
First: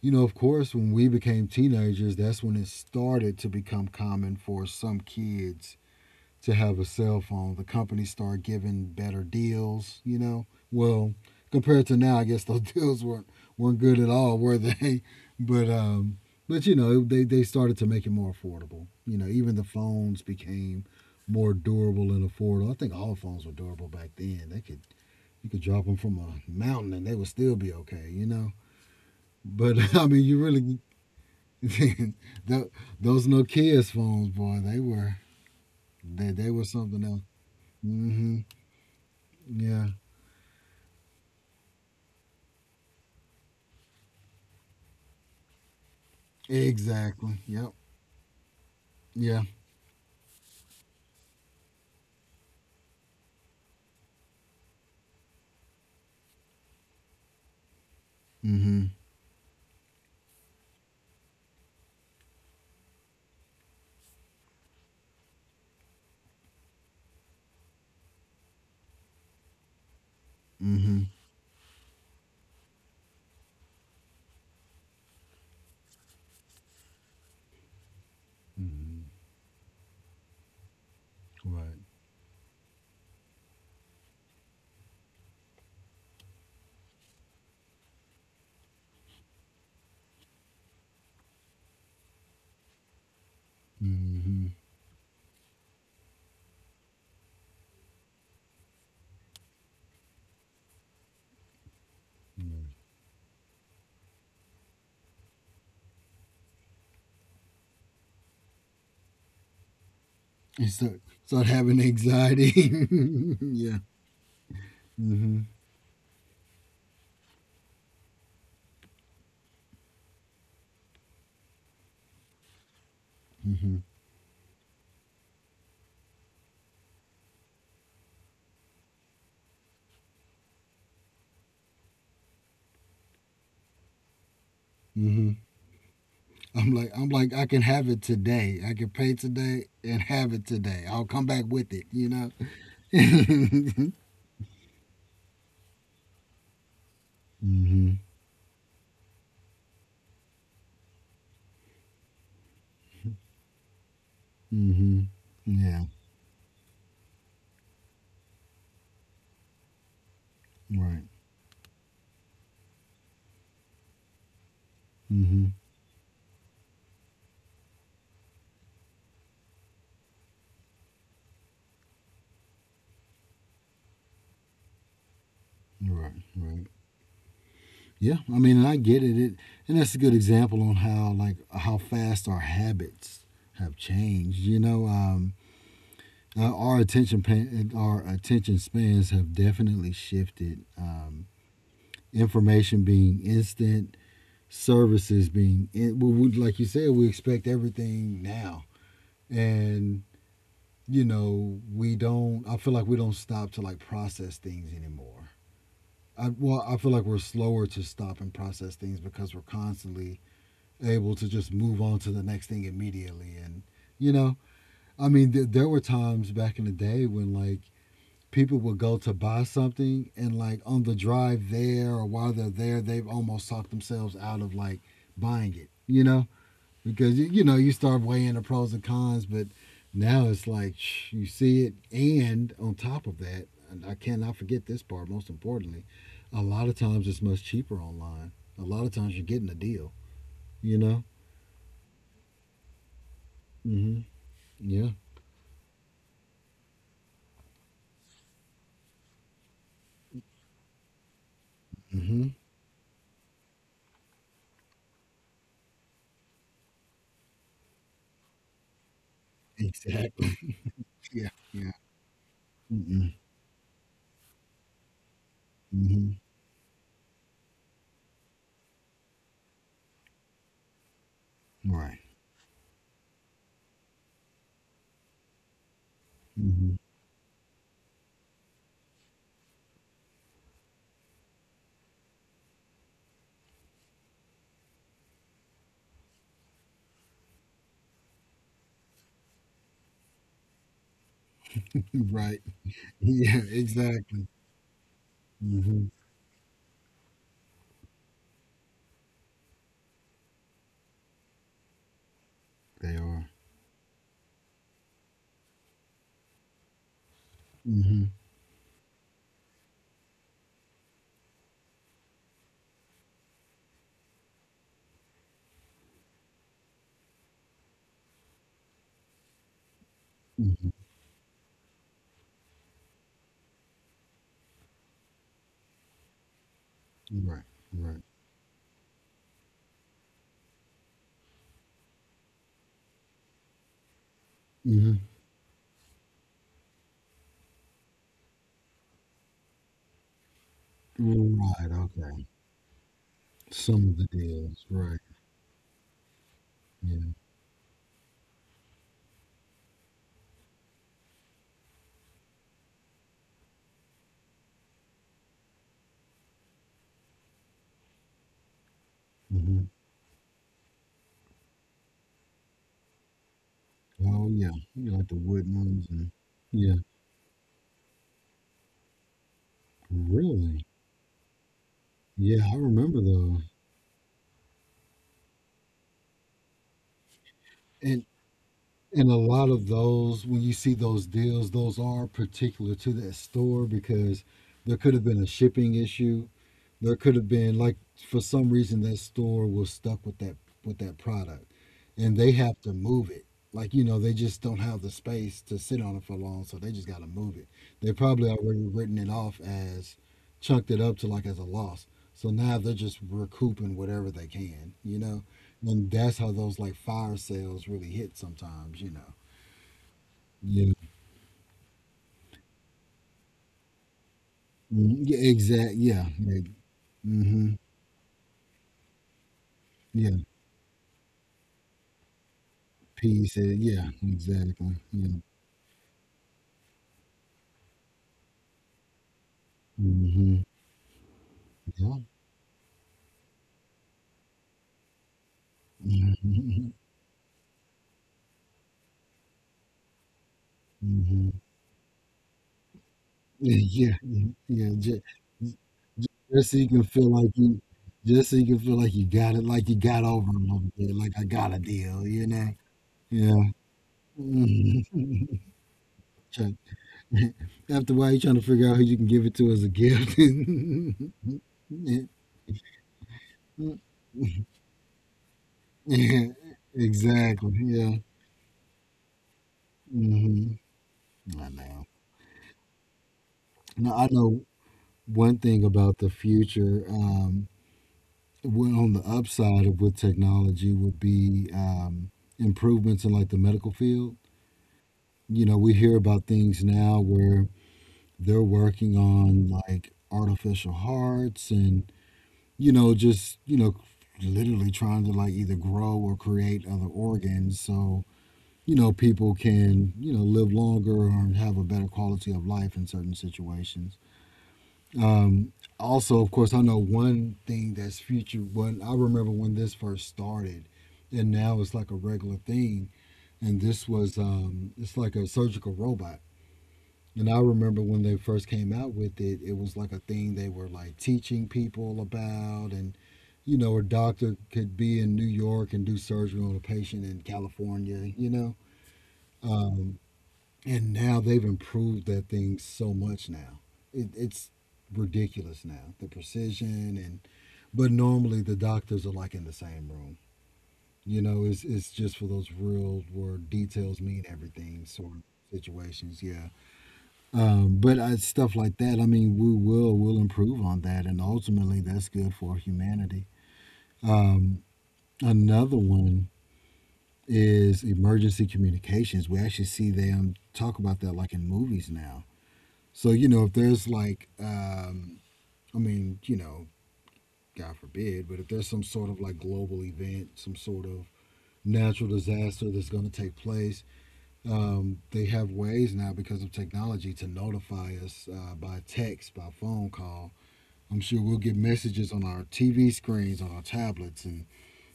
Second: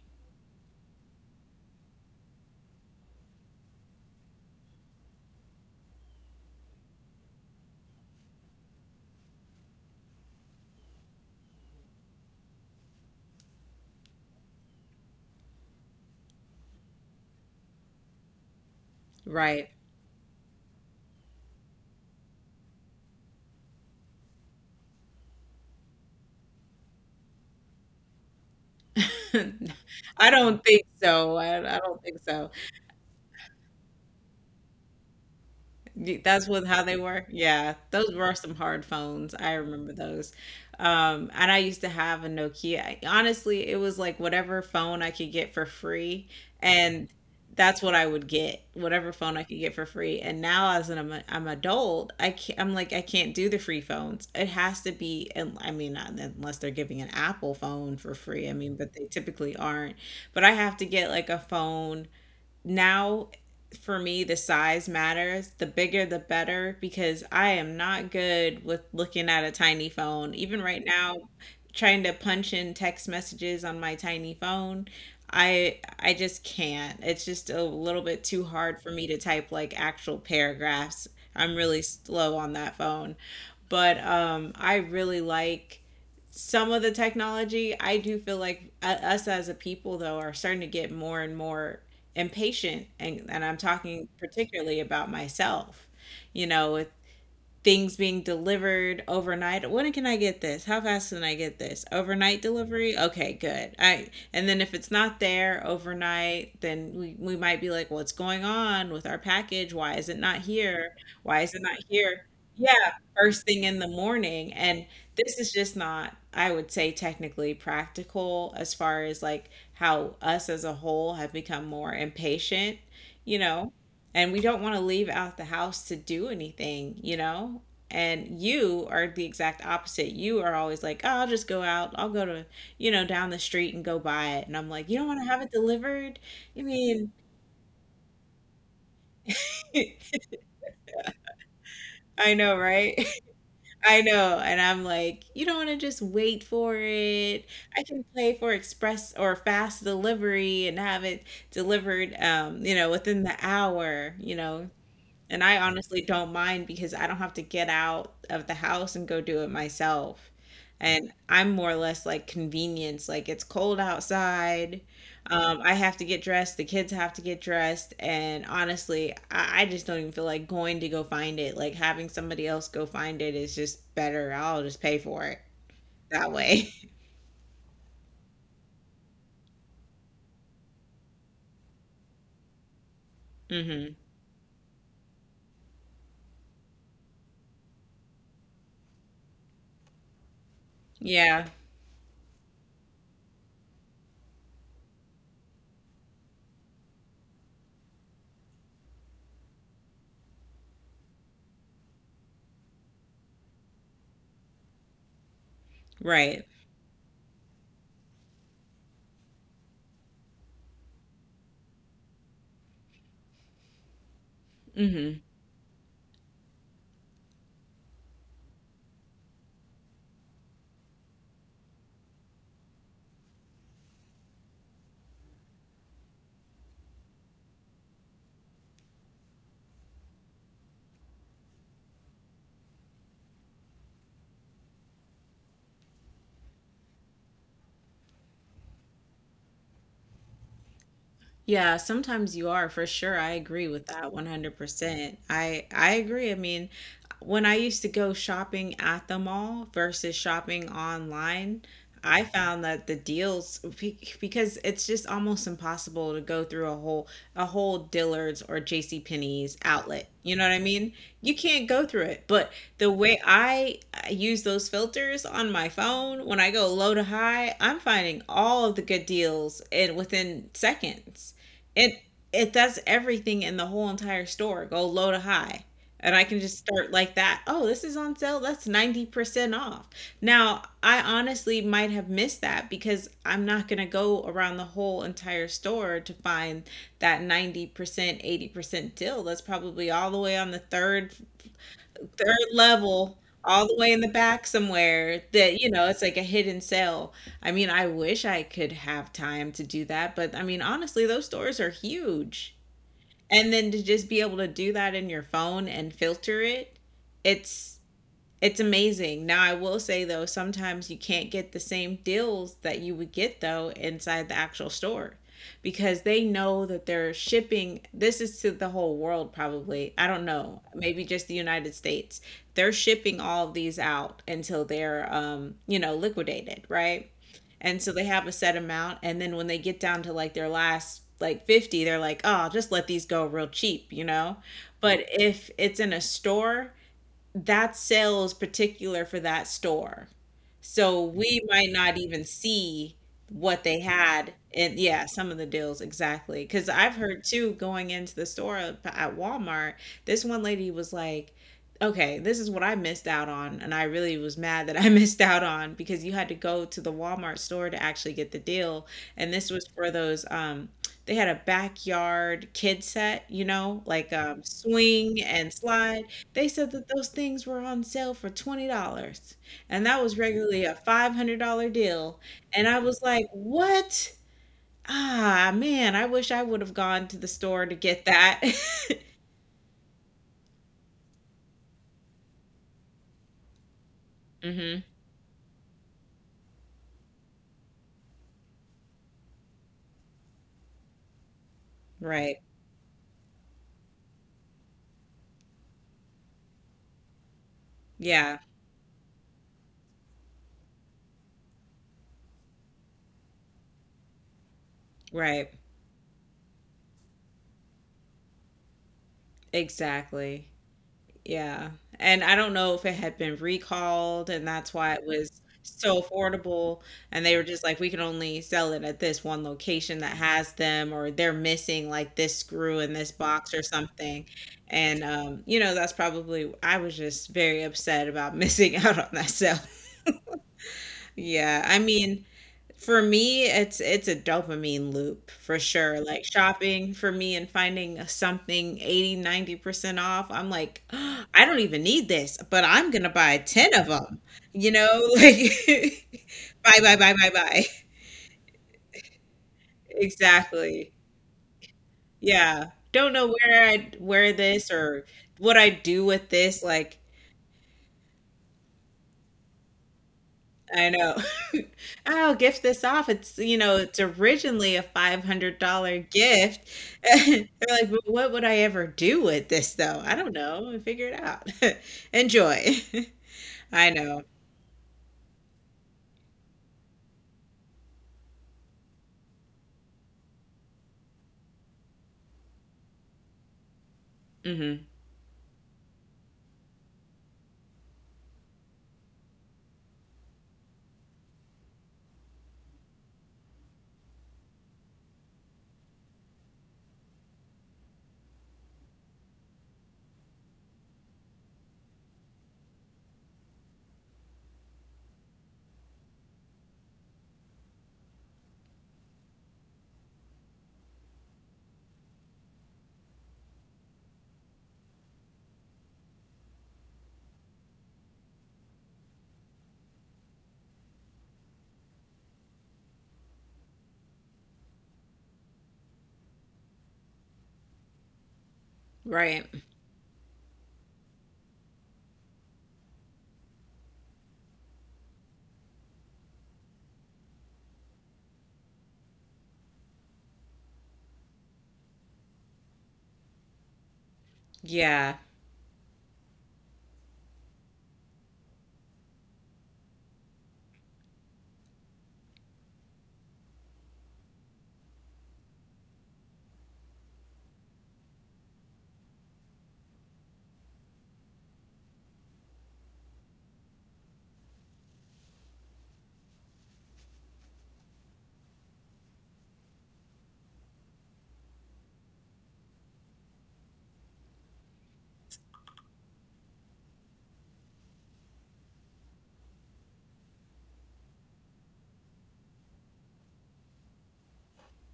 Speaker 2: you know, of course, when we became teenagers, that's when it started to become common for some kids to have a cell phone. The companies started giving better deals, you know. Well, compared to now, I guess those deals weren't good at all, were they? But um, but you know, they started to make it more affordable. You know, even the
Speaker 1: Right.
Speaker 2: phones became more durable and affordable. I think all phones were durable back then. They could, you could drop them from a mountain and they would still be okay, you know. But I mean,
Speaker 1: I
Speaker 2: you
Speaker 1: don't
Speaker 2: really
Speaker 1: think so. I don't think so.
Speaker 2: tho- those Nokia's phones, boy,
Speaker 1: That's
Speaker 2: they were
Speaker 1: what how they
Speaker 2: something else.
Speaker 1: were. Yeah, those were
Speaker 2: Hmm.
Speaker 1: some hard phones. I
Speaker 2: Yeah.
Speaker 1: remember those. And I used to have a Nokia. Honestly, it was like whatever phone I could get for free, and
Speaker 2: Exactly. Yep.
Speaker 1: that's what I would get, whatever phone I
Speaker 2: Yeah.
Speaker 1: could get for free. And now as an I'm adult, I can't, I'm like I can't do the free phones. It has to be, and I mean, not unless they're giving an Apple phone for free. I mean,
Speaker 2: Mm-hmm.
Speaker 1: but they typically aren't. But I have to get like a phone now for me, the size matters, the bigger the better, because I am not good with looking at a tiny phone. Even right
Speaker 2: Mm-hmm.
Speaker 1: now, trying to punch in text messages on my tiny phone, I just can't. It's just a little bit too hard for
Speaker 2: Hmm.
Speaker 1: me to type like actual paragraphs. I'm really
Speaker 2: Right.
Speaker 1: slow on that phone. But I really like some of the technology. I do feel like us as a people though are starting to get more and more and patient, and I'm talking
Speaker 2: Mm-hmm.
Speaker 1: particularly about myself, you know it, things being delivered overnight. When can I get this? How fast can I get this? Overnight
Speaker 2: Yeah.
Speaker 1: delivery? Okay, good. I And then if it's not there overnight, then we might be like, what's going on with our package? Why is it not
Speaker 2: And
Speaker 1: here?
Speaker 2: start
Speaker 1: Why is it not
Speaker 2: having
Speaker 1: here?
Speaker 2: anxiety.
Speaker 1: Yeah, first thing in
Speaker 2: Yeah.
Speaker 1: the morning. And this
Speaker 2: Mm-hmm.
Speaker 1: is just not, I would say, technically practical as far as like how us as a whole have become more impatient, you know,
Speaker 2: Mm-hmm.
Speaker 1: and we don't want to leave out the house to do anything, you know? And you are the exact opposite. You are always like, oh, I'll just go out. I'll go to, you know, down the street and go buy it. And I'm like, you don't want to
Speaker 2: Mm-hmm.
Speaker 1: have it delivered? I
Speaker 2: I'm
Speaker 1: mean,
Speaker 2: like I can have it today. I can pay today and have it today. I'll come back with it. You know.
Speaker 1: I know, right?
Speaker 2: Mm-hmm.
Speaker 1: I know. And I'm like, you don't want to just wait for it. I can pay for express or fast delivery and have it delivered, you know, within the hour, you know.
Speaker 2: Mm-hmm.
Speaker 1: And I
Speaker 2: Yeah.
Speaker 1: honestly don't mind because I don't have to get out of the house and go do it myself.
Speaker 2: Right.
Speaker 1: And I'm more or less like convenience. Like it's cold outside.
Speaker 2: Mm-hmm.
Speaker 1: I have to get dressed. The kids have to get dressed. And honestly, I just don't even feel like going to go find it. Like having somebody else go find it is just better. I'll just pay for it
Speaker 2: Right.
Speaker 1: that
Speaker 2: Right.
Speaker 1: way.
Speaker 2: Yeah, I mean, and I get it. And that's a good example on how like how fast our habits have
Speaker 1: hmm
Speaker 2: changed. You know, our our attention spans have definitely shifted.
Speaker 1: Yeah.
Speaker 2: Information being instant, services being in, like you said, we expect everything now, and you know, we don't. I feel like we don't stop to like process things anymore. I,
Speaker 1: Right.
Speaker 2: well, I feel like we're slower to stop and process things because we're constantly able to just move on to the next thing immediately. And, you know, I
Speaker 1: hmm
Speaker 2: mean, there were times back in the day when, like, people would go to buy something and, like, on the drive there or while they're there, they've almost talked themselves out of, like, buying it, you know? Because, you know, you start weighing the pros and cons, but now it's like shh, you see it. And on top of that, and I cannot forget this part, most importantly, a lot of times it's much cheaper online. A lot of times you're getting a deal, you know?
Speaker 1: Yeah, sometimes you are for sure. I agree with
Speaker 2: Hmm.
Speaker 1: that
Speaker 2: Yeah.
Speaker 1: 100%. I agree. I mean, when I used to go shopping at the mall versus shopping online, I
Speaker 2: Mhm.
Speaker 1: found that the because it's just almost impossible to go through a whole Dillard's or J.C. Penney's outlet. You know what
Speaker 2: Exactly.
Speaker 1: I mean?
Speaker 2: Yeah,
Speaker 1: You can't
Speaker 2: yeah.
Speaker 1: go through it. But the
Speaker 2: Mm-mm.
Speaker 1: way I use those filters on my
Speaker 2: Mhm.
Speaker 1: phone when I go low to high, I'm finding all of the good deals in within seconds.
Speaker 2: Right.
Speaker 1: It it does everything in the whole entire store, go low to high. And I can just
Speaker 2: Mhm.
Speaker 1: start like that. Oh, this is on sale. That's 90% off. Now, I honestly might have missed that because I'm not going to go around the whole entire store to find that 90%, 80% deal. That's probably all the way on the third
Speaker 2: Right.
Speaker 1: 3rd level,
Speaker 2: Yeah,
Speaker 1: all the way in the
Speaker 2: exactly.
Speaker 1: back somewhere that, you know,
Speaker 2: Mhm.
Speaker 1: it's like a hidden sale. I mean, I wish I could have time to do that, but I mean, honestly, those stores are huge.
Speaker 2: They are.
Speaker 1: And then to just be able to do that in your phone and filter it, it's
Speaker 2: Mhm.
Speaker 1: it's amazing. Now, I will say though, sometimes you can't get the same deals that you would get though inside the actual store because they know that they're shipping. This is to the whole world, probably. I don't know.
Speaker 2: Mhm.
Speaker 1: Maybe just the United States. They're shipping all of these out until they're, you know, liquidated, right?
Speaker 2: Right.
Speaker 1: And so
Speaker 2: Right.
Speaker 1: they have a set amount. And then when they get down to like their last like 50, they're like, oh, I'll just let these go real cheap, you know?
Speaker 2: Mhm.
Speaker 1: But if it's in a store, that sale is particular for that store. So we might
Speaker 2: Right.
Speaker 1: not even
Speaker 2: Okay.
Speaker 1: see what they
Speaker 2: Some of the
Speaker 1: had.
Speaker 2: deals.
Speaker 1: And
Speaker 2: Right.
Speaker 1: yeah, some of the deals exactly. Because I've
Speaker 2: Yeah.
Speaker 1: heard too going into the store at Walmart, this one lady was like, okay, this is what I missed out on. And I really was mad that I missed out on because you had to go to the Walmart store to actually get the deal. And this was
Speaker 2: Mhm.
Speaker 1: for those, they had a backyard kid set, you know, like
Speaker 2: Oh yeah. You like the
Speaker 1: swing and
Speaker 2: wooden ones
Speaker 1: slide.
Speaker 2: and
Speaker 1: They said
Speaker 2: yeah.
Speaker 1: that those things were on sale for $20, and that was regularly
Speaker 2: Really?
Speaker 1: a $500 deal.
Speaker 2: Yeah, I
Speaker 1: And I
Speaker 2: remember
Speaker 1: was like,
Speaker 2: those.
Speaker 1: what? Ah, man, I wish I would have gone to the store to get
Speaker 2: And
Speaker 1: that.
Speaker 2: And a lot of those, when you see those deals, those are particular to that store because there
Speaker 1: hmm
Speaker 2: could have been a shipping issue. There could have been like, for some reason, that store was stuck with that, with that product, and they
Speaker 1: Right.
Speaker 2: have to move it. Like, you know, they just don't have the space to sit on it for long, so they just gotta move it. They probably
Speaker 1: Yeah,
Speaker 2: already written it off as, chunked it up to like as a loss. So now they're just recouping whatever they can, you know?
Speaker 1: right.
Speaker 2: And that's how those like fire sales really hit sometimes, you know.
Speaker 1: Exactly.
Speaker 2: Yeah.
Speaker 1: Yeah, and I don't know if it had been recalled, and that's why
Speaker 2: Mm,
Speaker 1: it
Speaker 2: yeah
Speaker 1: was
Speaker 2: exact.
Speaker 1: so
Speaker 2: Yeah. Yeah.
Speaker 1: affordable, and they were
Speaker 2: Mm-hmm.
Speaker 1: just like, "We can only sell it at this one location that
Speaker 2: Yeah.
Speaker 1: has them," or they're missing like this screw in this
Speaker 2: Peace.
Speaker 1: box or
Speaker 2: Yeah.
Speaker 1: something.
Speaker 2: Exactly.
Speaker 1: And,
Speaker 2: Yeah.
Speaker 1: you know, that's probably I was just very upset about missing out on that sale.
Speaker 2: Mm-hmm.
Speaker 1: Yeah, I
Speaker 2: Yeah.
Speaker 1: mean for me, it's a dopamine loop for sure. Like
Speaker 2: Mm-hmm.
Speaker 1: shopping for me and finding something 80, 90% off, I'm like,
Speaker 2: Mm-hmm.
Speaker 1: I don't even need this, but I'm gonna buy 10 of
Speaker 2: Yeah.
Speaker 1: them.
Speaker 2: Yeah. Yeah.
Speaker 1: You know, like
Speaker 2: Just so you
Speaker 1: buy,
Speaker 2: can
Speaker 1: buy,
Speaker 2: feel
Speaker 1: buy,
Speaker 2: like
Speaker 1: buy, buy.
Speaker 2: just so you can feel like you got it, like you got over a little
Speaker 1: Exactly.
Speaker 2: bit, like I got a deal, you know?
Speaker 1: Yeah. Don't know
Speaker 2: Yeah.
Speaker 1: where I wear this
Speaker 2: Mhm.
Speaker 1: or what I do with
Speaker 2: Try-
Speaker 1: this. Like
Speaker 2: After a while, you're trying to figure out who you can give it to as a gift.
Speaker 1: I know.
Speaker 2: Yeah.
Speaker 1: I'll gift this off. It's, you know, it's originally a $500 gift. They're
Speaker 2: Exactly.
Speaker 1: like,
Speaker 2: Yeah.
Speaker 1: but what would I ever do with this though? I don't
Speaker 2: Mm-hmm.
Speaker 1: know. I figure it
Speaker 2: I
Speaker 1: out.
Speaker 2: know.
Speaker 1: Enjoy. I
Speaker 2: Now, I
Speaker 1: know.
Speaker 2: know one thing about the future. Well, on the upside of with technology would be improvements in like the medical field.
Speaker 1: Hmm
Speaker 2: You know, we hear about things now where they're working on like artificial hearts and, you know, just, you know, literally trying to like either grow or create other organs, so, you know, people can, you know, live longer or have a better quality of life in certain situations. Um, also, of course, I know one thing that's future. One, I remember when this first started, and now it's like a regular thing. And this was it's like a surgical robot. And I remember when they first came out with it, it was like a thing they were like teaching people about, and you know, a doctor could be in New York and do surgery on a patient in California. You know.
Speaker 1: Right.
Speaker 2: Um, and now they've improved that thing so much now. It's ridiculous now, the precision and, but normally the doctors are like in the same room. You know, it's just for those real where details mean everything sort
Speaker 1: Yeah.
Speaker 2: of situations, yeah. But I, stuff like that, I mean, we will improve on that, and ultimately that's good for humanity. Um, another one is emergency communications. We actually see them talk about that like in movies now. So, you know, if there's like, I mean, you know, God forbid, but if there's some sort of like global event, some sort of natural disaster that's going to take place, they have ways now because of technology to notify us by text, by phone call. I'm sure we'll get messages on our TV screens, on our tablets. And,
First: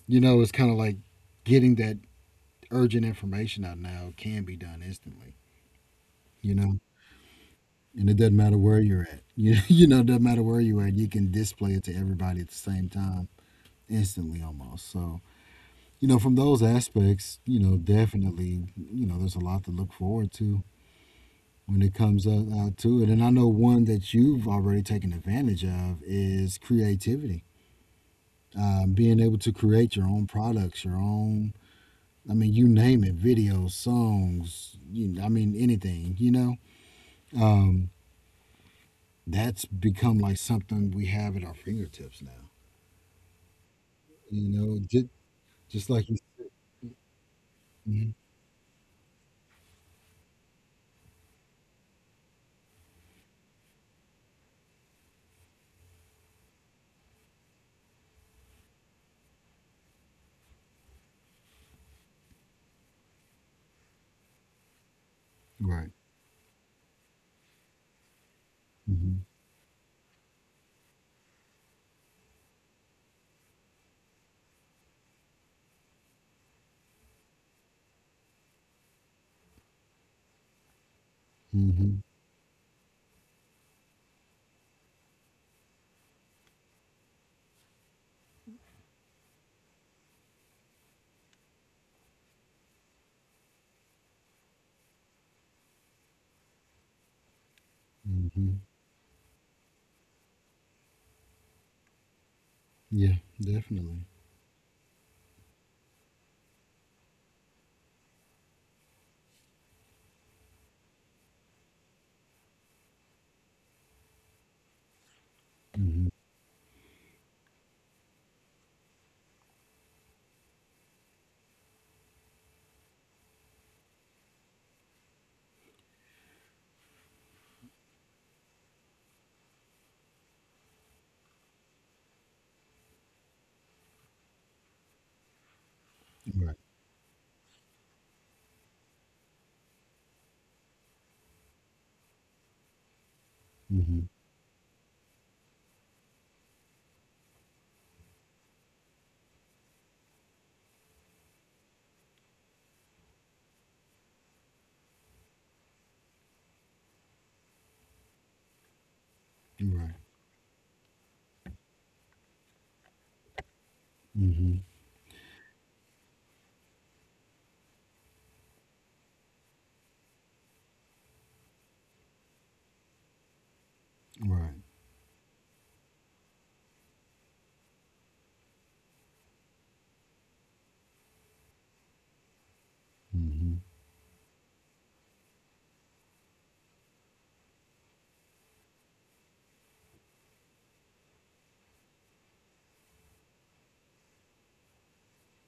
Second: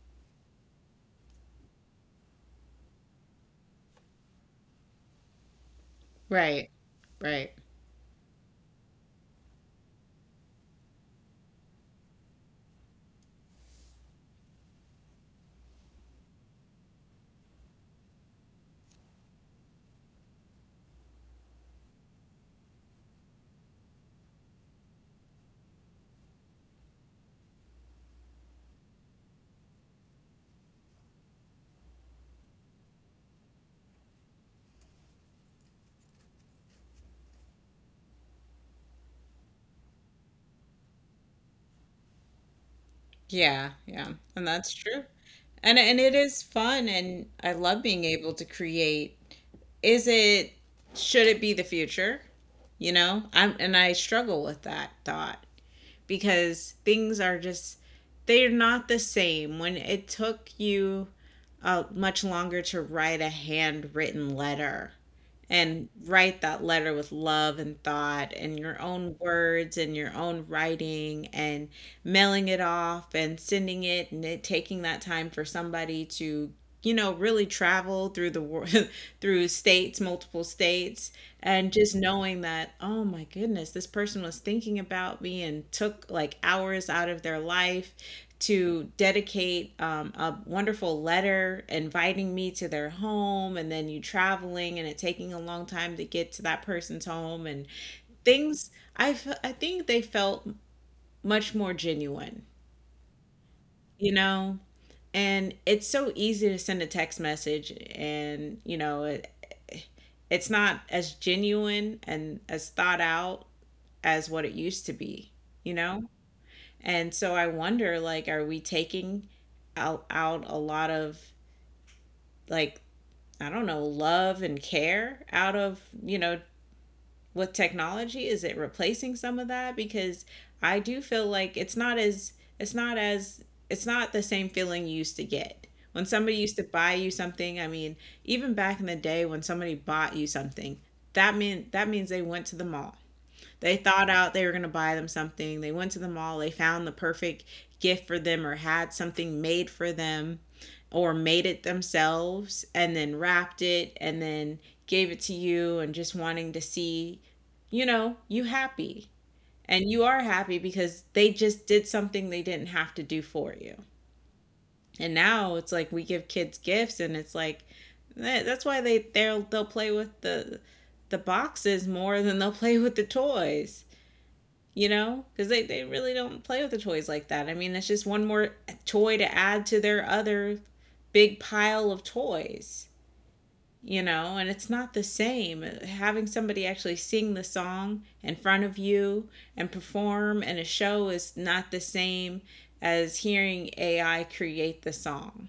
Speaker 2: you know, it's kind of like getting that urgent information out now can be done instantly, you
Speaker 1: Right.
Speaker 2: know?
Speaker 1: Right.
Speaker 2: And it doesn't matter where you're at. You know, it doesn't matter where you're at. You can display it to everybody at the same time, instantly almost. So you know, from those aspects, you know, definitely, you know, there's a lot to look forward to when it comes out to it. And I know one that you've already taken advantage of is creativity. Being able to create your own products, your own, I mean, you name it, videos, songs, I mean, anything, you know, um, that's become like something we have at our fingertips now.
Speaker 1: Yeah. Yeah. And
Speaker 2: You
Speaker 1: that's
Speaker 2: know,
Speaker 1: true. And
Speaker 2: just like
Speaker 1: it
Speaker 2: you.
Speaker 1: is fun and I love being
Speaker 2: Mhm.
Speaker 1: able to create. Is it should it be the future? You know? I struggle with that thought, because things are just they're not the same when it took you much longer to write a handwritten letter and
Speaker 2: Right.
Speaker 1: write that letter with love and thought and your own
Speaker 2: Hmm.
Speaker 1: words and your own writing and mailing it off and sending it and it taking that time for somebody to, you know, really travel through the world through states multiple states and just
Speaker 2: Hmm.
Speaker 1: knowing that, oh my goodness, this person was thinking about me and took like hours out of their life to dedicate a wonderful letter inviting me to their home, and then you traveling and it taking a long time to get to that person's home and
Speaker 2: Hmm.
Speaker 1: things I think they felt much more genuine,
Speaker 2: Yeah, definitely.
Speaker 1: you know. And it's so easy to send a text message and you know it, It's not as genuine and as thought out as what it used to be, you know.
Speaker 2: Hmm.
Speaker 1: And so I wonder, like, are we taking out a lot of, like, I don't know, love and care out of, you know, with technology? Is it replacing some of that? Because I do feel like it's not as it's not the same feeling you used to get. When somebody
Speaker 2: Right.
Speaker 1: used to buy you something, I mean, even back in the day when somebody bought you something, that means they went to the mall. They
Speaker 2: Hmm.
Speaker 1: thought out They were going to buy them something. They went to the mall, they found the perfect gift for them or had something made for them or made it themselves and then wrapped it and then gave it to you and just wanting to see, you know, you happy. And
Speaker 2: Right.
Speaker 1: you are happy because they just did something they didn't have to do for you.
Speaker 2: Hmm.
Speaker 1: And now it's like we give kids gifts and it's like that's why they'll play with the boxes more than they'll play with the toys,
Speaker 2: Right.
Speaker 1: you know, because they really don't play with the toys like that. I mean, it's just one more toy to add to their other big pile of toys,
Speaker 2: Hmm.
Speaker 1: you know. And it's not the same having somebody actually sing the song in front of you and perform in a show. Is not the same as hearing AI create the song,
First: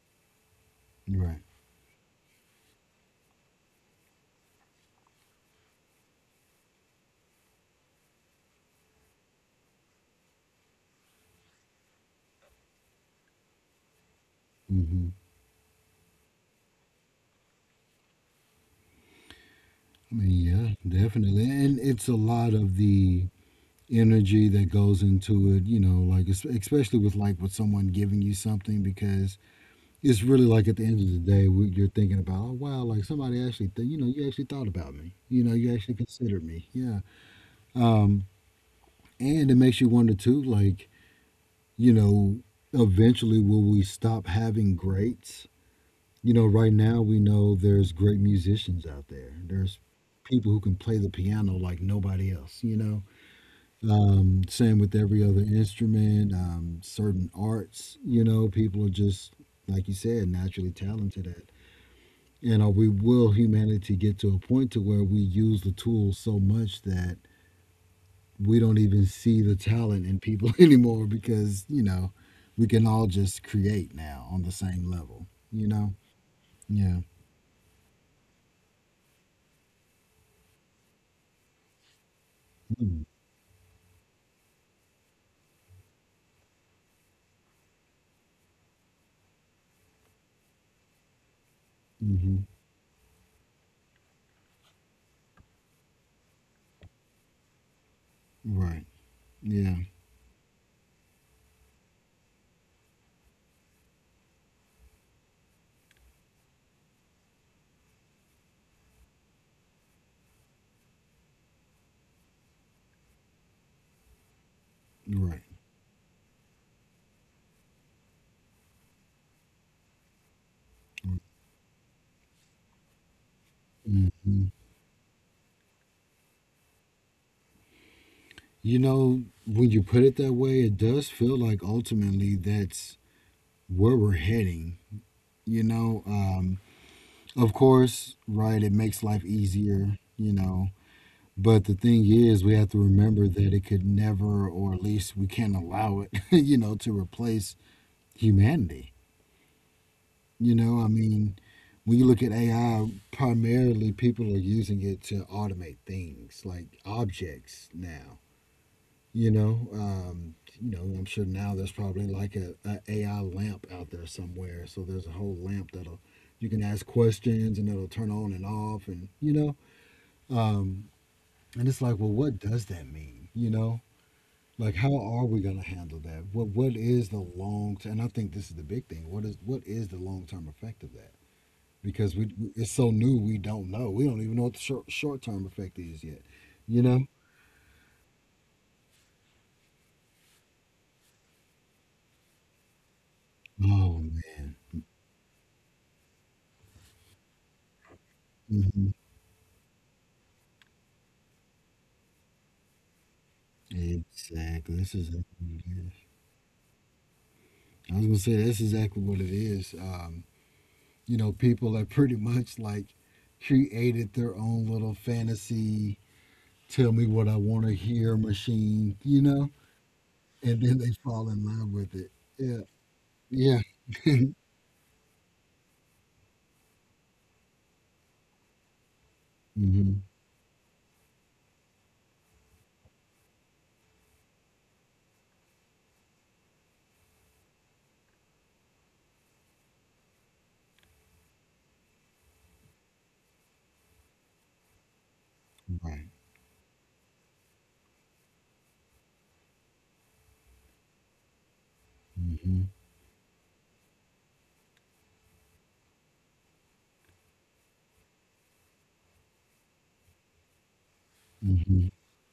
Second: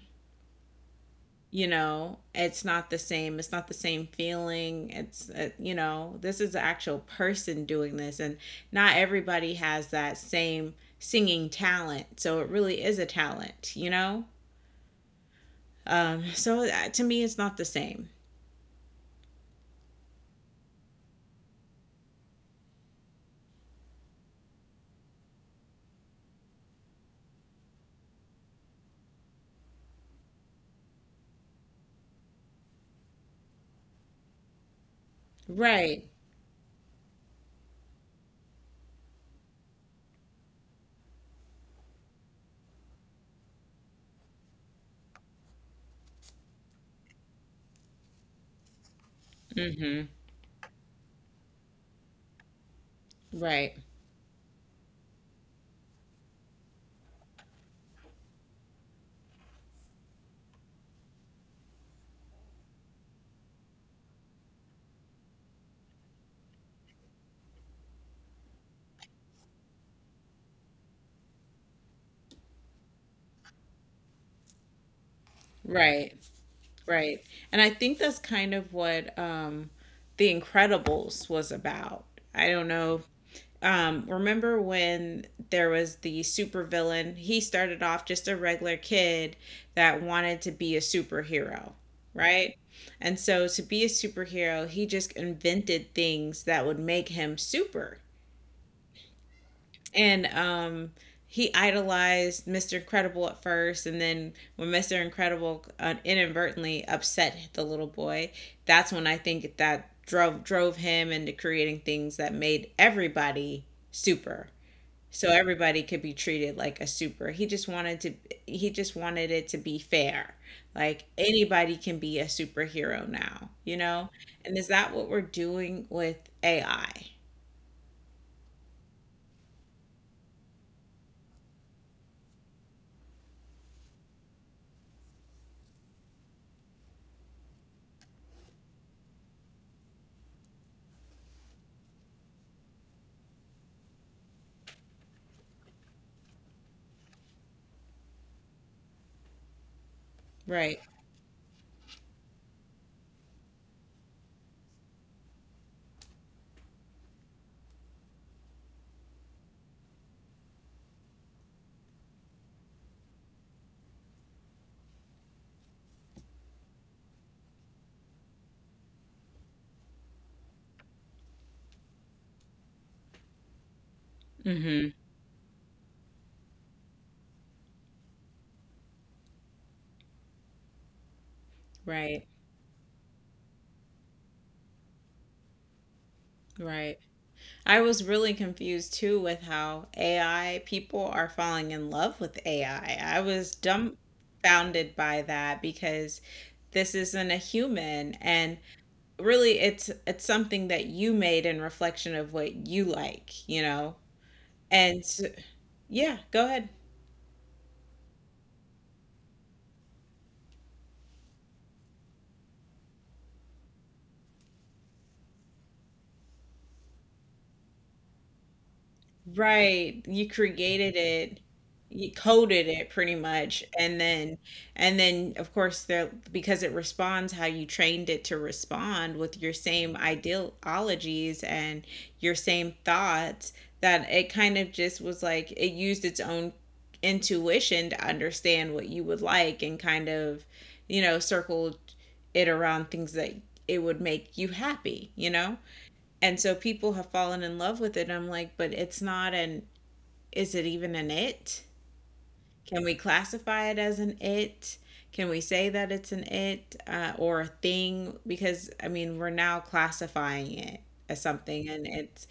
Speaker 2: Right.
Speaker 1: you know. It's not the same feeling. It's you know, this is the actual person doing this. And not everybody has that same singing talent, so it really is a talent, you know.
Speaker 2: Hmm.
Speaker 1: Um, so that, to me, it's not the same.
Speaker 2: I mean, yeah, definitely. And it's a lot of the energy that goes into it, you know, like especially with like with someone giving you something, because it's really like at the end of the day, you're thinking about, oh wow, like somebody actually, you know, you actually thought about me, you know, you actually
Speaker 1: Right.
Speaker 2: considered me. Yeah. Um, And it makes you wonder too, like, you know, eventually will we stop having greats? You know, right now we know there's great musicians out there. There's
Speaker 1: Mhm.
Speaker 2: people who can play the piano like nobody else, you know.
Speaker 1: Right.
Speaker 2: Same with every other instrument, certain arts, you know, people are just, like you said, naturally talented at. You know, we will humanity get to a point to where we use the tools so much that we don't even see the talent in people anymore, because you know we can all just create now on the same level, you know.
Speaker 1: Right.
Speaker 2: Yeah.
Speaker 1: Right. And I think that's kind of what The Incredibles was about. I don't know. Remember when there was the supervillain? He started off just a regular kid that wanted to be a superhero,
Speaker 2: Mm-hmm.
Speaker 1: right? And so to be a superhero, he just invented things that would make him super.
Speaker 2: Right. Yeah.
Speaker 1: And he idolized Mr. Incredible at first, and then when Mr. Incredible inadvertently upset the little boy, that's when I think that drove him into creating things that made everybody super so
Speaker 2: Right.
Speaker 1: everybody could be treated like a super. He just wanted it to be fair. Like anybody can be a superhero now, you know?
Speaker 2: Hmm.
Speaker 1: And is that what we're doing with AI?
Speaker 2: You know, when you put it that way, it does feel like ultimately that's where we're heading, you know. Of course, right, it makes life easier, you know, but the thing is we have to remember that it could never, or at least we can't allow it you know, to replace humanity. You
Speaker 1: Right.
Speaker 2: know, I mean, when you look at AI, primarily people are using it to automate things like objects now. You know, um, you know, I'm sure now there's probably like AI lamp out there somewhere. So there's a whole lamp that'll, you can ask questions and it'll turn on and off, and you know, um, and it's like, well, what does that mean? You know, like
Speaker 1: Mhm.
Speaker 2: how are we going to handle that? What is the long? And I think this is the big thing. What is the long term effect of that? Because
Speaker 1: Right.
Speaker 2: we, it's so new, we don't know. We don't even know what the short term effect is yet. You
Speaker 1: Right.
Speaker 2: know?
Speaker 1: I was really confused too with how AI people are falling in love with AI. I was
Speaker 2: Oh man.
Speaker 1: dumbfounded by that because this isn't a human, and
Speaker 2: Hmm.
Speaker 1: really it's something that you made in reflection of what you like, you know.
Speaker 2: Exactly. That's
Speaker 1: And
Speaker 2: exactly what it is.
Speaker 1: yeah, go ahead.
Speaker 2: I was gonna say that's exactly what it is. You know, people that pretty much like created their own little fantasy, tell me what I want to hear machine. You know,
Speaker 1: Right. You
Speaker 2: and then they
Speaker 1: created
Speaker 2: fall
Speaker 1: it.
Speaker 2: in love with
Speaker 1: You
Speaker 2: it. Yeah.
Speaker 1: coded it pretty
Speaker 2: Yeah.
Speaker 1: much, and then of course there, because it responds how you trained it to respond with your same
Speaker 2: Hmm.
Speaker 1: ideologies and your same thoughts, that it kind of just was like it used its own intuition to understand what you would like, and kind of, you know, circle it around things that it would make you happy, you know?
Speaker 2: Right.
Speaker 1: And so people have fallen in love with it. I'm like, but it's not an, is it even an it?
Speaker 2: Hmm.
Speaker 1: Can we classify it as an it? Can we say that it's an it, or a thing? Because I mean, we're now classifying it as something,
Speaker 2: Hmm.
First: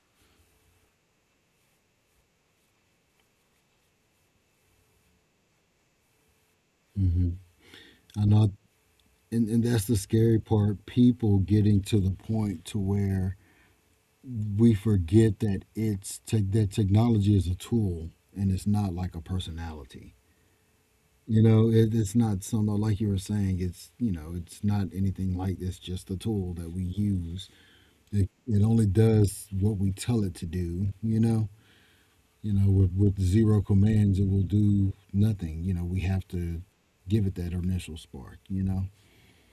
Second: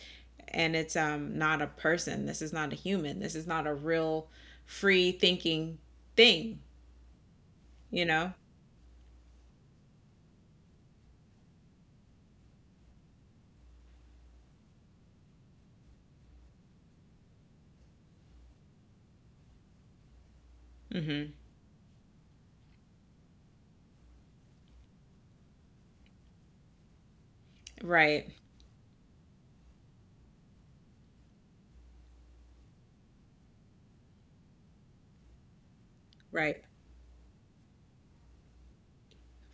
Speaker 1: and it's not a person. This is not a human. This is not a real free thinking thing,
Speaker 2: Hmm.
Speaker 1: you
Speaker 2: I
Speaker 1: know.
Speaker 2: know. And that's the scary part, people getting to the point to where we forget that that technology is a tool and it's not like a personality,
Speaker 1: Hmm
Speaker 2: you know. It's not some, like you were saying, it's, you know, it's not anything like, it's just a tool that we use. it,
Speaker 1: right
Speaker 2: it only does what we tell it to do, you know. You know, with zero commands it will do nothing, you know. We have
Speaker 1: right
Speaker 2: to give it that initial spark, you know.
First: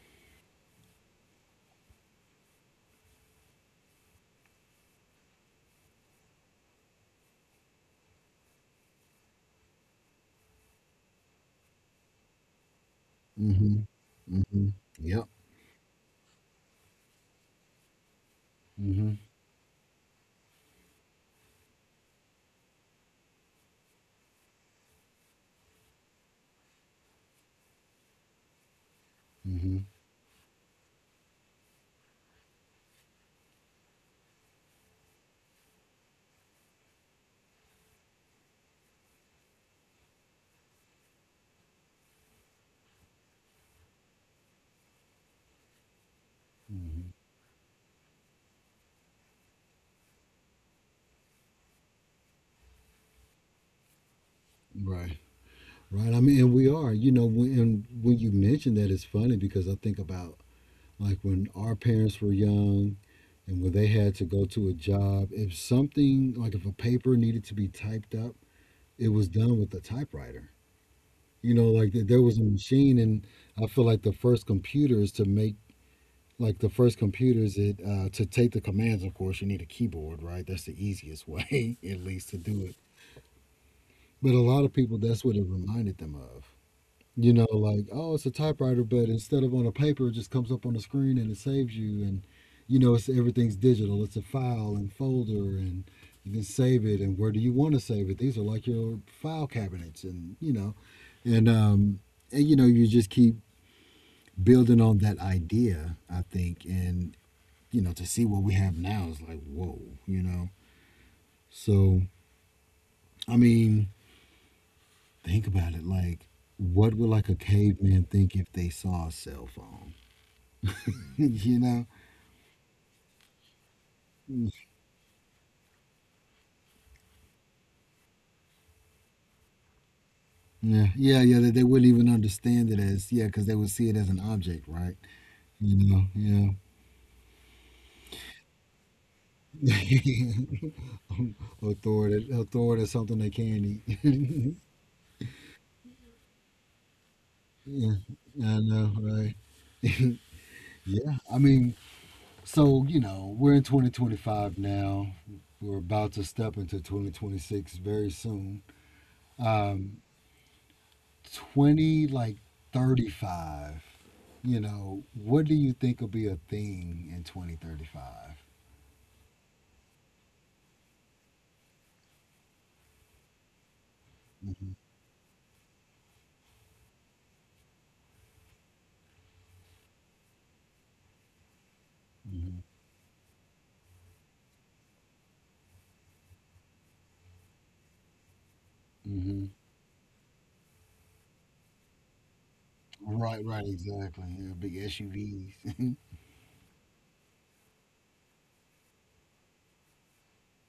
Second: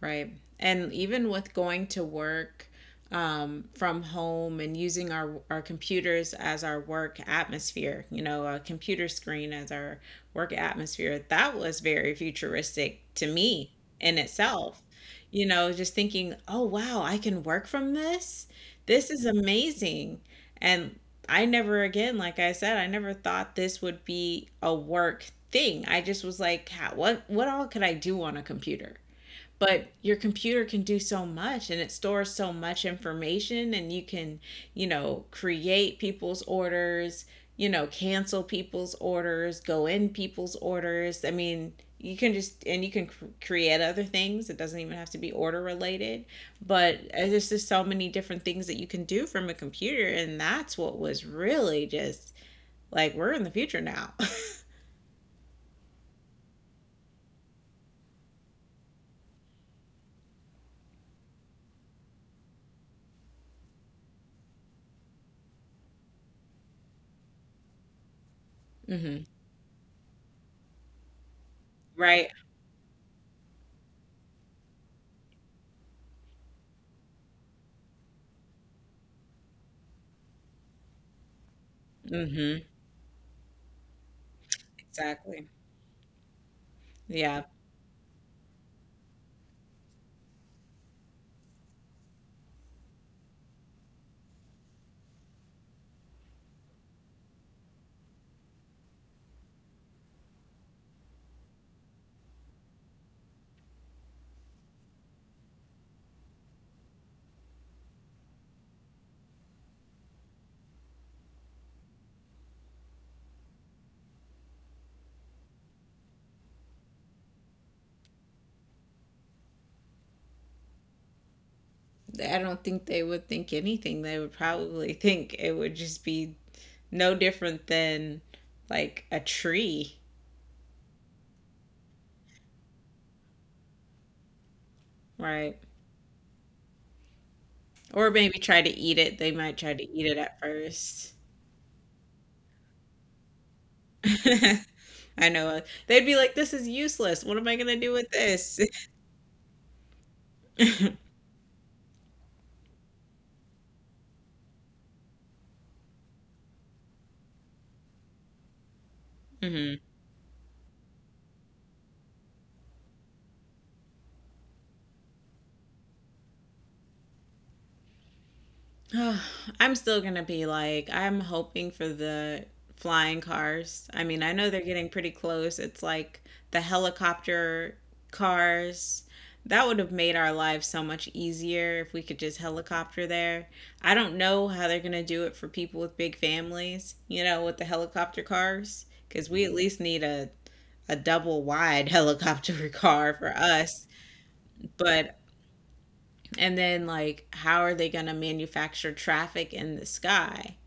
Speaker 1: Right. And even with going to work from home and using our computers as our work atmosphere, you know, a computer screen as our work atmosphere, that was very futuristic to me
Speaker 2: Mm-hmm.
Speaker 1: in
Speaker 2: Mm-hmm.
Speaker 1: itself.
Speaker 2: Yep.
Speaker 1: You know, just thinking, oh, wow, I can work from this. This
Speaker 2: Mm-hmm.
Speaker 1: is amazing. And I never, again, like I said, I never thought this would be a work thing. I just was like, what all could I do on a computer?"
Speaker 2: Hmm.
Speaker 1: But your computer can do so much, and it stores so much information, and you can, you know, create people's orders, you know, cancel people's orders, go in people's orders. I mean, you can just, and you can create other things. It doesn't even have to be order related. But
Speaker 2: Hmm.
Speaker 1: there's just so many different things that you can do from a computer, and that's what was really just like, we're in the future now.
Speaker 2: Right. Right. I mean, and we are, you know, when, and when you mention that, it's funny because I think about like when our parents were young, and when they had to go to a job, if something, like if a paper needed to be typed up, it
Speaker 1: hmm
Speaker 2: was done with a typewriter. You know, like there
Speaker 1: right
Speaker 2: was a machine, and I feel like the first computers to make, like the first computers it to take the commands. Of course, you need a keyboard, right? That's the easiest way, at least, to
Speaker 1: hmm
Speaker 2: do it. But a lot of people, that's what it
Speaker 1: exactly.
Speaker 2: reminded them of. You
Speaker 1: Yeah.
Speaker 2: know, like, oh, it's a typewriter, but instead of on a paper, it just comes up on the screen and it saves you. And, you know, it's, everything's digital. It's a file and folder, and you can save it. And where do you want to save it? These are like your file cabinets, and you know, and um, and you know, you just keep building on that idea, I think, and you know, to see what we have now is like, whoa, you know. So, I mean, think about it. Like, what would like a caveman think if they saw a cell phone? You know.
Speaker 1: I don't think they would think anything. They would
Speaker 2: Mm.
Speaker 1: probably think it would just be no different than like a tree,
Speaker 2: Yeah, yeah, yeah. That they wouldn't even understand it as, yeah, because they would see it as an object, right?
Speaker 1: right?
Speaker 2: You know, yeah.
Speaker 1: Or maybe try to eat it. They might try to eat it at first.
Speaker 2: Authority, authority it, something they can eat.
Speaker 1: I know. They'd be like, this is useless. What am I going to
Speaker 2: Yeah,
Speaker 1: do with
Speaker 2: I
Speaker 1: this?
Speaker 2: know, right? Yeah, I mean, so you know, we're in 2025 now. We're about to step into 2026 very soon.
Speaker 1: hmm
Speaker 2: 20 like 35. You know, what do you think will be a thing in 2035?
Speaker 1: I'm still gonna be like, I'm hoping for the flying cars. I mean, I know they're
Speaker 2: Hmm.
Speaker 1: getting pretty close. It's like the helicopter cars. That would have made our lives so much easier if we could just helicopter there. I don't know how they're gonna do it for people with big families, you know, with the helicopter cars, because we
Speaker 2: Hmm.
Speaker 1: at least need a double wide helicopter car for
Speaker 2: Right, right,
Speaker 1: us.
Speaker 2: exactly. Yeah, big
Speaker 1: But,
Speaker 2: SUVs.
Speaker 1: and then like how are they going to manufacture traffic in the sky?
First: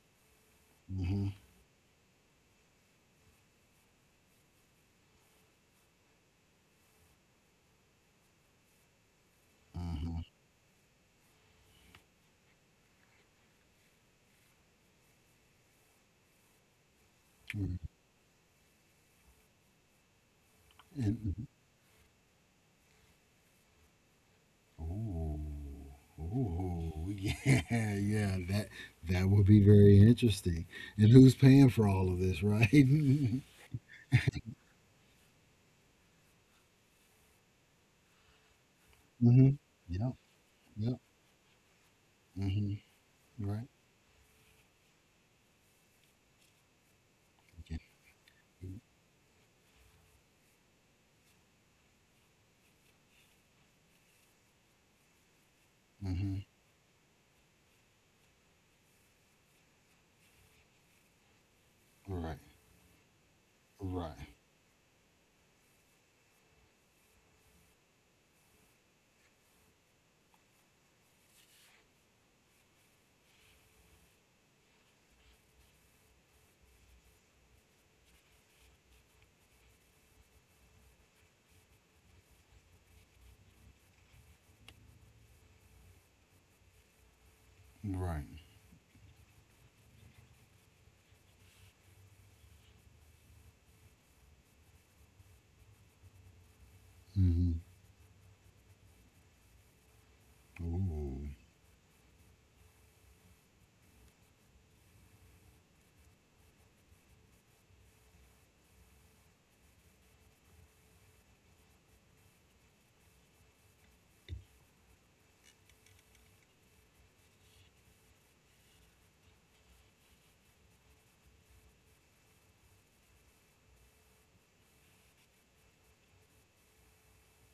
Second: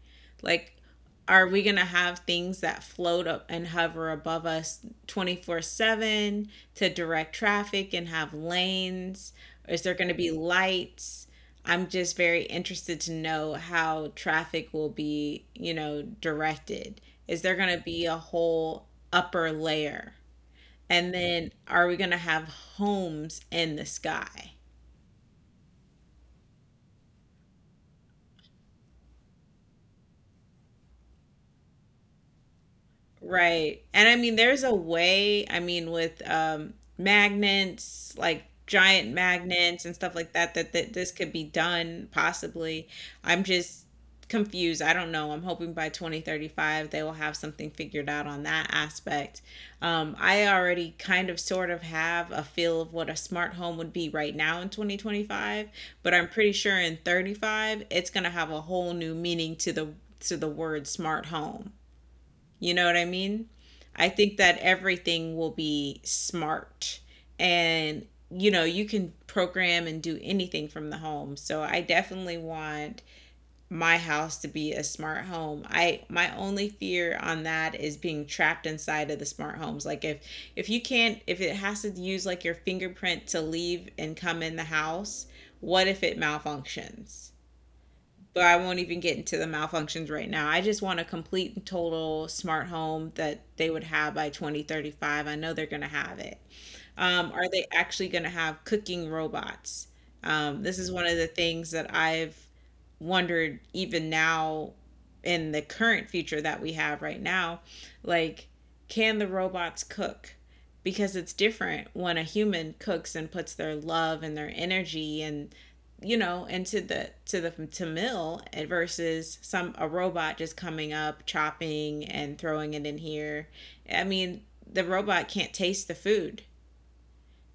Speaker 1: Like,
Speaker 2: Hmm.
Speaker 1: are we going to have things that float up and hover above us 24/7 to direct traffic and have lanes? Is there going to
Speaker 2: Hmm.
Speaker 1: be lights? I'm just very interested to know how traffic will be, you know, directed. Is there going to be a whole upper layer? And
Speaker 2: And,
Speaker 1: then are we going to have homes in the sky?
Speaker 2: oh, oh, yeah, yeah. That would be very interesting. And who's paying for all of this, right? Hmm.
Speaker 1: Right. And I mean, there's a way, I mean, with magnets, like giant magnets and
Speaker 2: Yep,
Speaker 1: stuff like that, that
Speaker 2: yep.
Speaker 1: this could be done
Speaker 2: Hmm.
Speaker 1: possibly. I'm
Speaker 2: Right.
Speaker 1: just confused. I don't know. I'm hoping by 2035 they will have something
Speaker 2: Okay.
Speaker 1: figured out on that aspect. I already kind of sort of have a feel of what a smart home would be right now in 2025, but I'm
Speaker 2: Hmm.
Speaker 1: pretty sure in 35 it's going to have a whole new meaning to the word smart home.
Speaker 2: Right,
Speaker 1: You know what I mean? I
Speaker 2: right,
Speaker 1: think that everything will be smart, and you know, you can program and do anything from the home. So I definitely want my house to be a smart home. I, my only fear on that is being trapped inside of the smart homes. Like if you can't, if it has to use like your fingerprint to leave and come in the house, what if it malfunctions?
Speaker 2: right.
Speaker 1: But I won't even get into the malfunctions right now. I just want a complete and total smart home that they would have by 2035. I know they're going to have it. Are
Speaker 2: Hmm.
Speaker 1: they actually going to have cooking robots? This is one of
Speaker 2: Oh.
Speaker 1: the things that I've wondered even now, in the current future that we have right now. Like, can the robots cook? Because it's different when a human cooks and puts their love and their energy and, you know, into the to meal, and versus some a robot just coming up, chopping and throwing it in here. I mean, the robot can't taste the food,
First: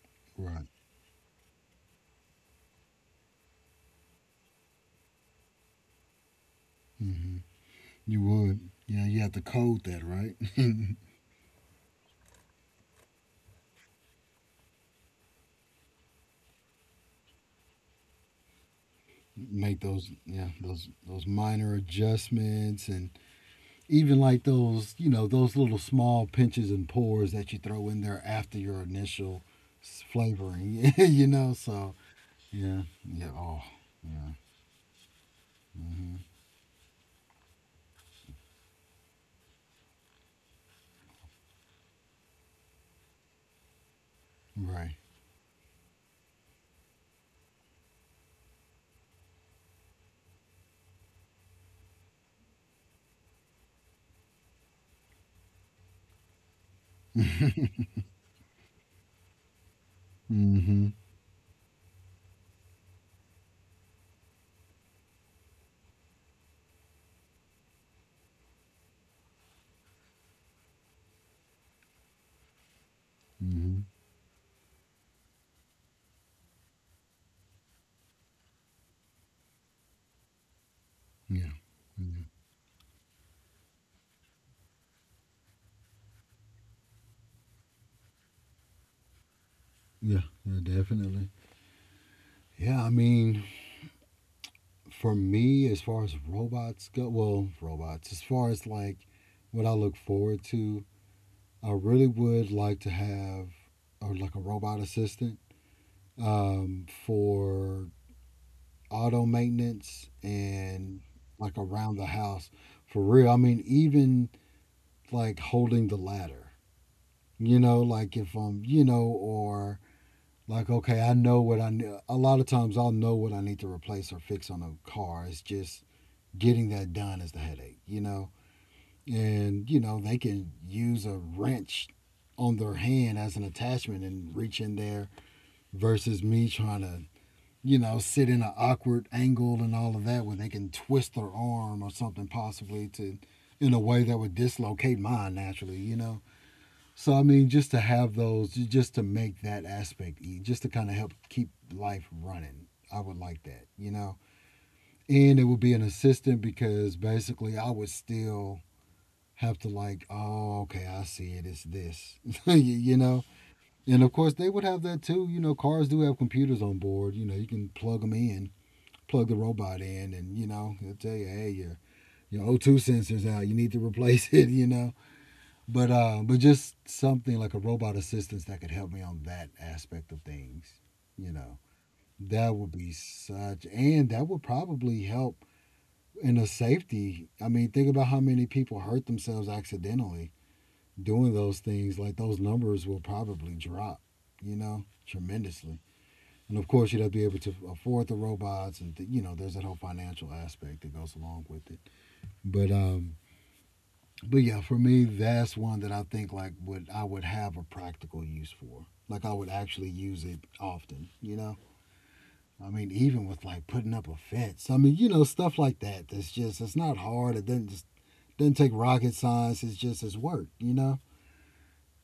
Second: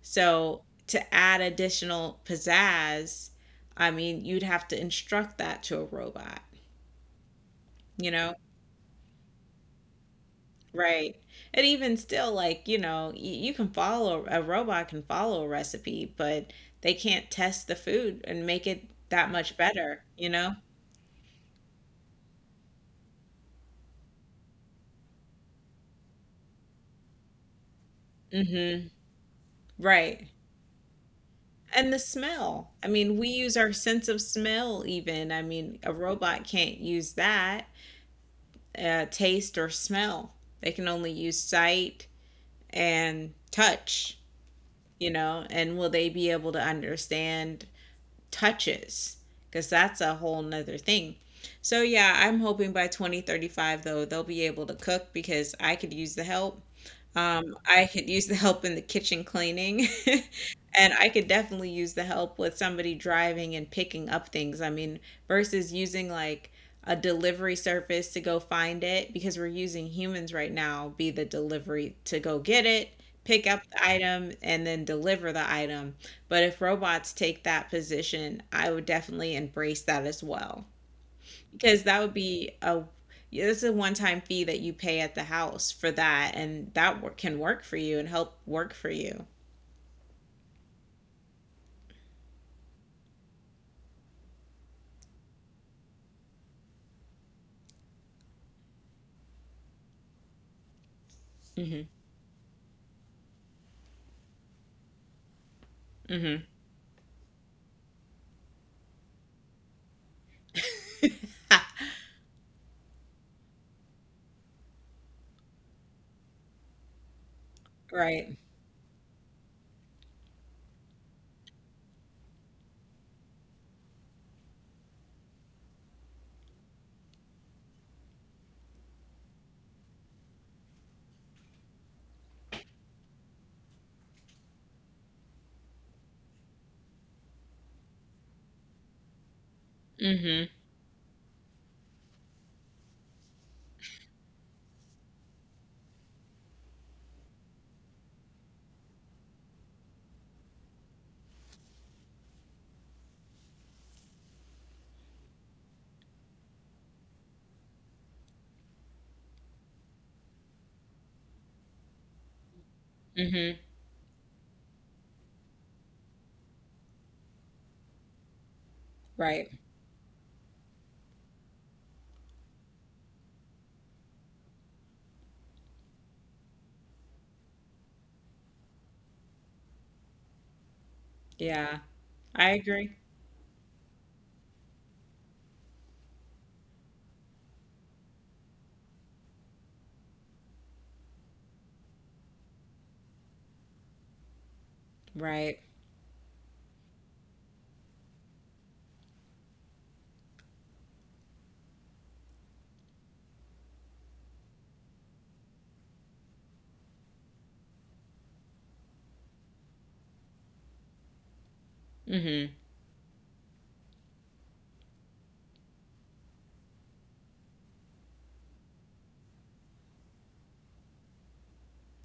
Speaker 1: so
Speaker 2: Right.
Speaker 1: to add additional pizzazz, I mean, you'd have to instruct that to a robot,
Speaker 2: Hmm.
Speaker 1: you
Speaker 2: You
Speaker 1: know?
Speaker 2: would. Yeah, you have to code that, right?
Speaker 1: Right. And even still, like, you know, you can follow, a robot can follow a recipe, but they can't test the food and make it that much
Speaker 2: Make
Speaker 1: better,
Speaker 2: those,
Speaker 1: you
Speaker 2: yeah,
Speaker 1: know?
Speaker 2: those minor adjustments, and even like those, you know, those little small pinches and pours that you throw in there after your
Speaker 1: Mm-hmm.
Speaker 2: initial
Speaker 1: Right.
Speaker 2: flavoring, you know,
Speaker 1: And
Speaker 2: so.
Speaker 1: the smell.
Speaker 2: Yeah,
Speaker 1: I mean, we
Speaker 2: yeah.
Speaker 1: use
Speaker 2: Oh,
Speaker 1: our sense of
Speaker 2: yeah.
Speaker 1: smell, even. I mean, a
Speaker 2: Hmm.
Speaker 1: robot can't use that, taste or smell. They can only use sight, and touch,
Speaker 2: Right.
Speaker 1: you know, and will they be able to understand touches? Because that's a whole nother thing. So, yeah, I'm hoping by 2035, though, they'll be able to cook because I could use the help. I could use the help in the kitchen cleaning,
Speaker 2: Mm-hmm.
Speaker 1: and I could definitely use the help with somebody driving and picking up things. I mean, versus using like a delivery service to go find it, because we're using humans right now, be the delivery to go get it, pick up
Speaker 2: Mm-hmm.
Speaker 1: the item, and then deliver the item. But if robots take that position, I would definitely embrace that as well,
Speaker 2: Yeah,
Speaker 1: because that would
Speaker 2: yeah,
Speaker 1: be a, it's a one-time fee that you pay at the house for that, and that work, can work for you and help work for you.
Speaker 2: yeah. Yeah, definitely. Yeah, I mean, for me, as far as robots go, well robots as far as like what I look forward to, I
Speaker 1: Mm-hmm
Speaker 2: really would like to have, or like, a robot assistant,
Speaker 1: mm-hmm
Speaker 2: for auto maintenance and like
Speaker 1: ha,
Speaker 2: around the house. For real. I mean, even like holding the ladder, you know, like
Speaker 1: right
Speaker 2: if I'm, you know, or like, okay, I know what I need. A lot of times I'll know what I need to replace or fix on a car. It's just, getting that done is the headache, you know? And, you know, they can use a wrench on their hand as an attachment and reach in there, versus me trying to, you know, sit in an awkward angle and all of that, where
Speaker 1: mm-hmm
Speaker 2: they can twist their arm or something possibly to, in a way that would dislocate mine naturally, you know. So I mean, just to have those, just to make that aspect, just to kind of help keep life running, I would like that, you know. And it would be an assistant, because basically I would still have to like, oh, okay, I see it, it's this, you know.
Speaker 1: mm-hmm
Speaker 2: And of course, they would have that too. You know, cars do have computers on board. You know, you can plug them in, plug the
Speaker 1: right.
Speaker 2: robot in, and you know, they will tell you, hey, your O two sensor's out, you need to replace it. You know, but just something like a robot assistance that could help me on that aspect of things. You know,
Speaker 1: Yeah. I
Speaker 2: that would be
Speaker 1: agree.
Speaker 2: such, and that would probably help in the safety. I mean, think about how many people hurt themselves accidentally doing those things. Like, those numbers will probably drop. You know,
Speaker 1: Right.
Speaker 2: tremendously. And of course you'd have to be able to afford the robots, and you know there's that whole financial aspect that goes along with it, but um but yeah, for me, that's one that I think like would, I would have a practical use for, like I would actually use it often, you know.
Speaker 1: mm-hmm
Speaker 2: I mean, even with like putting up a fence, I mean, you know, stuff like that, that's just, it's not hard, it doesn't just, doesn't take rocket science, it's just, it's work, you know.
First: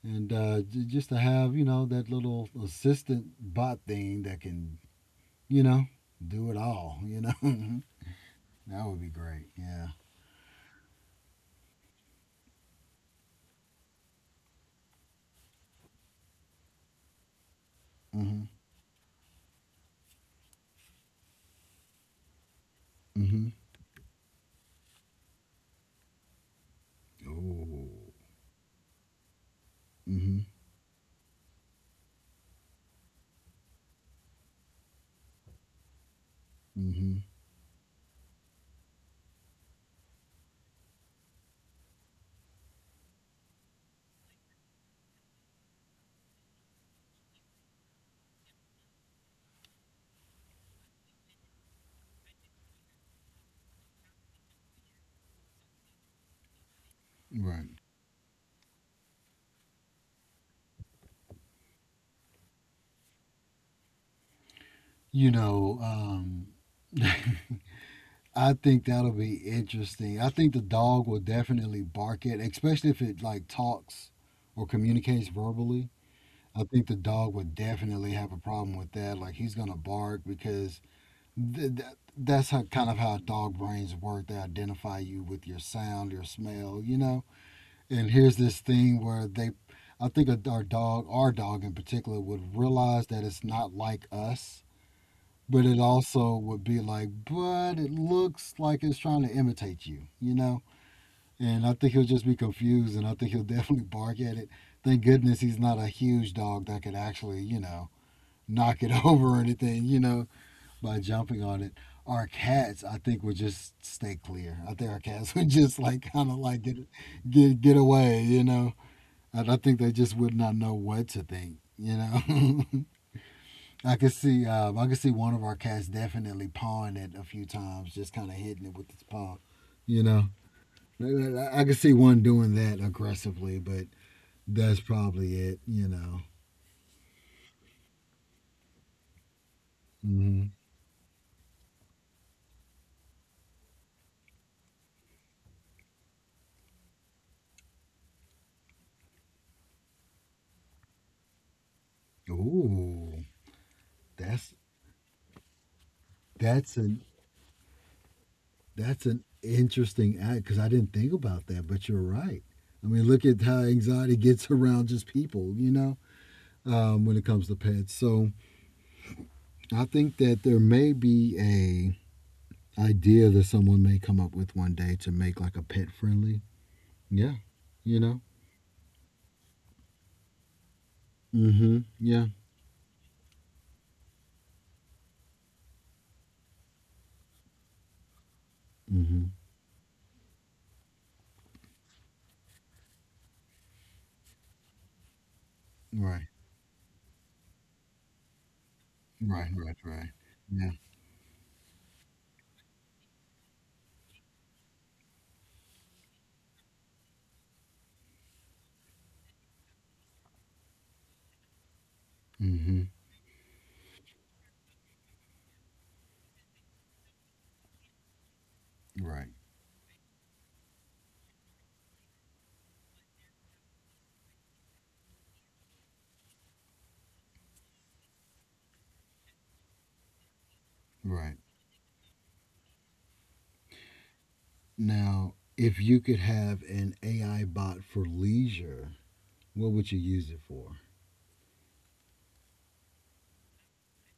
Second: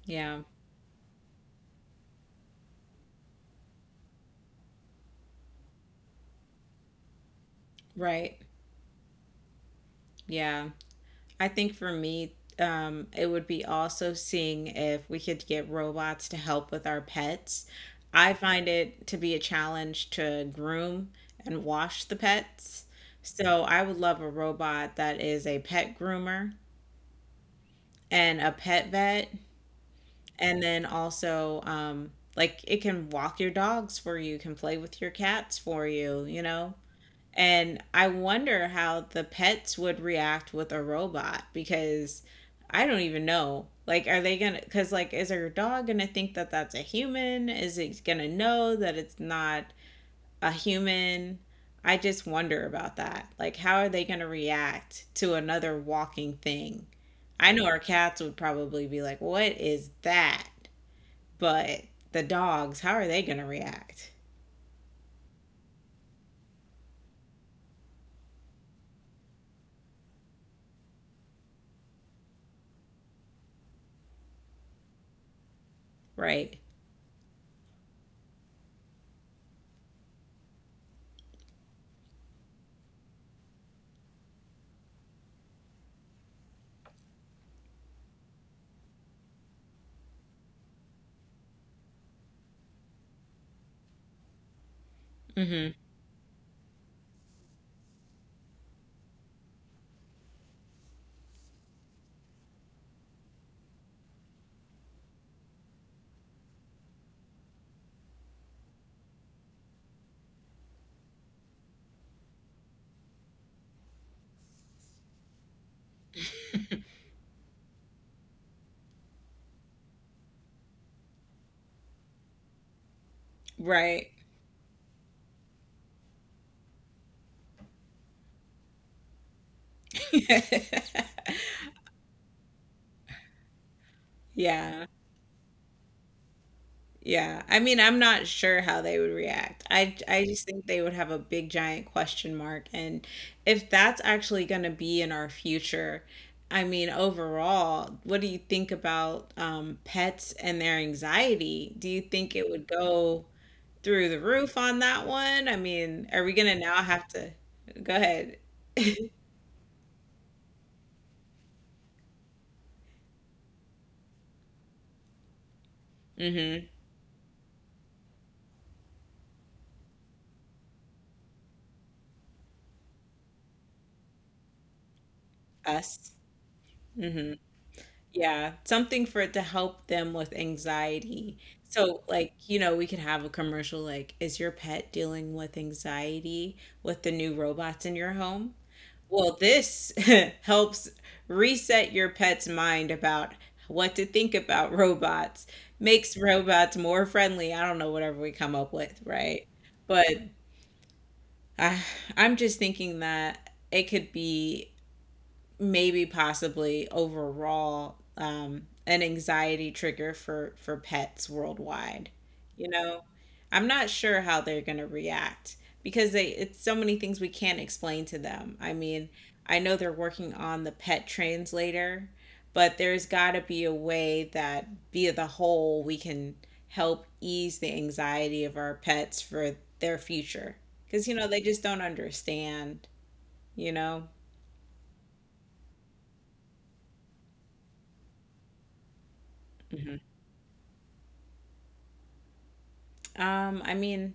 Speaker 2: And
Speaker 1: yeah.
Speaker 2: Just to have, you know, that little assistant bot thing that can, you know, do it all, you know.
Speaker 1: Right.
Speaker 2: That would be great. Yeah.
Speaker 1: Yeah. I think for me, it would be also seeing if we could get robots to help with our pets. I
Speaker 2: Mm-hmm.
Speaker 1: find it to be a challenge to groom and wash the pets.
Speaker 2: Mm-hmm.
Speaker 1: So I would love a robot that is a pet groomer
Speaker 2: Oh.
Speaker 1: and a pet vet.
Speaker 2: Mm-hmm.
Speaker 1: And then also, like, it can walk your dogs for you, can play with your cats for you, you know?
Speaker 2: Mm-hmm.
Speaker 1: And I wonder how the pets would react with a robot, because I don't even know. Like, are they gonna, because, like, is your dog gonna think that that's a human? Is it gonna know that it's not a human? I just wonder about that. Like, how are they gonna react to another walking thing? I know
Speaker 2: Right.
Speaker 1: our cats would probably be like, what is that? But the dogs, how are they gonna react?
Speaker 2: You know, I think that'll be interesting. I think the dog will definitely bark at, especially if it like talks or communicates verbally.
Speaker 1: Right.
Speaker 2: I think the dog would definitely have a problem with that. Like, he's gonna bark because th- th- that's how, kind of how dog brains work. They identify you with your sound, your smell, you know. And here's this thing where they, I think our dog, in particular, would realize that it's not like us, but
Speaker 1: hmm
Speaker 2: it also would be like, but it looks like it's trying to imitate you, you know. And I think he'll just be confused, and I think he'll definitely bark at it. Thank goodness he's not a huge dog that could actually, you know, knock it over or anything, you know, by jumping on it. Our cats, I think, would just stay clear. I think our cats would just like kind of like get away, you know. I think they just would not know what to think. You know,
Speaker 1: Right.
Speaker 2: I could see one of our cats definitely pawing it a few times, just kind of hitting it with its paw. You know, I- could see one doing that aggressively, but that's
Speaker 1: Yeah.
Speaker 2: probably it. You know.
Speaker 1: Yeah. I mean, I'm not sure how they would react. I
Speaker 2: hmm
Speaker 1: just think they would have a big giant question mark, and if that's actually going to be in our future, I mean, overall, what do you think about pets and their anxiety? Do you think it would go
Speaker 2: Ooh,
Speaker 1: through the
Speaker 2: that's
Speaker 1: roof on that one? I mean, are we going to
Speaker 2: that's
Speaker 1: now
Speaker 2: an
Speaker 1: have to, go ahead.
Speaker 2: that's an interesting act because I didn't think about that, but you're right. I mean, look at how anxiety gets around just people.
Speaker 1: Mhm.
Speaker 2: When it comes to pets. So I think that there may be a idea that someone may come up with one day to make like a pet
Speaker 1: Us.
Speaker 2: friendly.
Speaker 1: Mm-hmm.
Speaker 2: Yeah, you know.
Speaker 1: Yeah, something for it to help them with anxiety.
Speaker 2: Mm-hmm.
Speaker 1: So,
Speaker 2: Yeah.
Speaker 1: like, you know, we could have a commercial like, is your pet dealing with anxiety with the new robots in your home?
Speaker 2: Mm-hmm.
Speaker 1: Well, this helps reset your pet's mind about what to think about robots, makes
Speaker 2: Right.
Speaker 1: robots more friendly. I don't know, whatever we come up with, right?
Speaker 2: Right. Right. Right.
Speaker 1: But
Speaker 2: Yeah.
Speaker 1: I, I'm just thinking that it could be maybe possibly overall, an anxiety trigger for pets worldwide. You
Speaker 2: Mm-hmm.
Speaker 1: know, I'm not sure how they're going to react, because they, it's so many things we can't explain to them. I mean,
Speaker 2: Right.
Speaker 1: I know they're working on the pet translator, but there's got to be a way that via the whole we can help ease the anxiety of our pets for their future, because you know
Speaker 2: Right.
Speaker 1: they just don't understand, you know.
Speaker 2: Now, if you could have an AI bot for leisure, what would you use it for?
Speaker 1: I mean,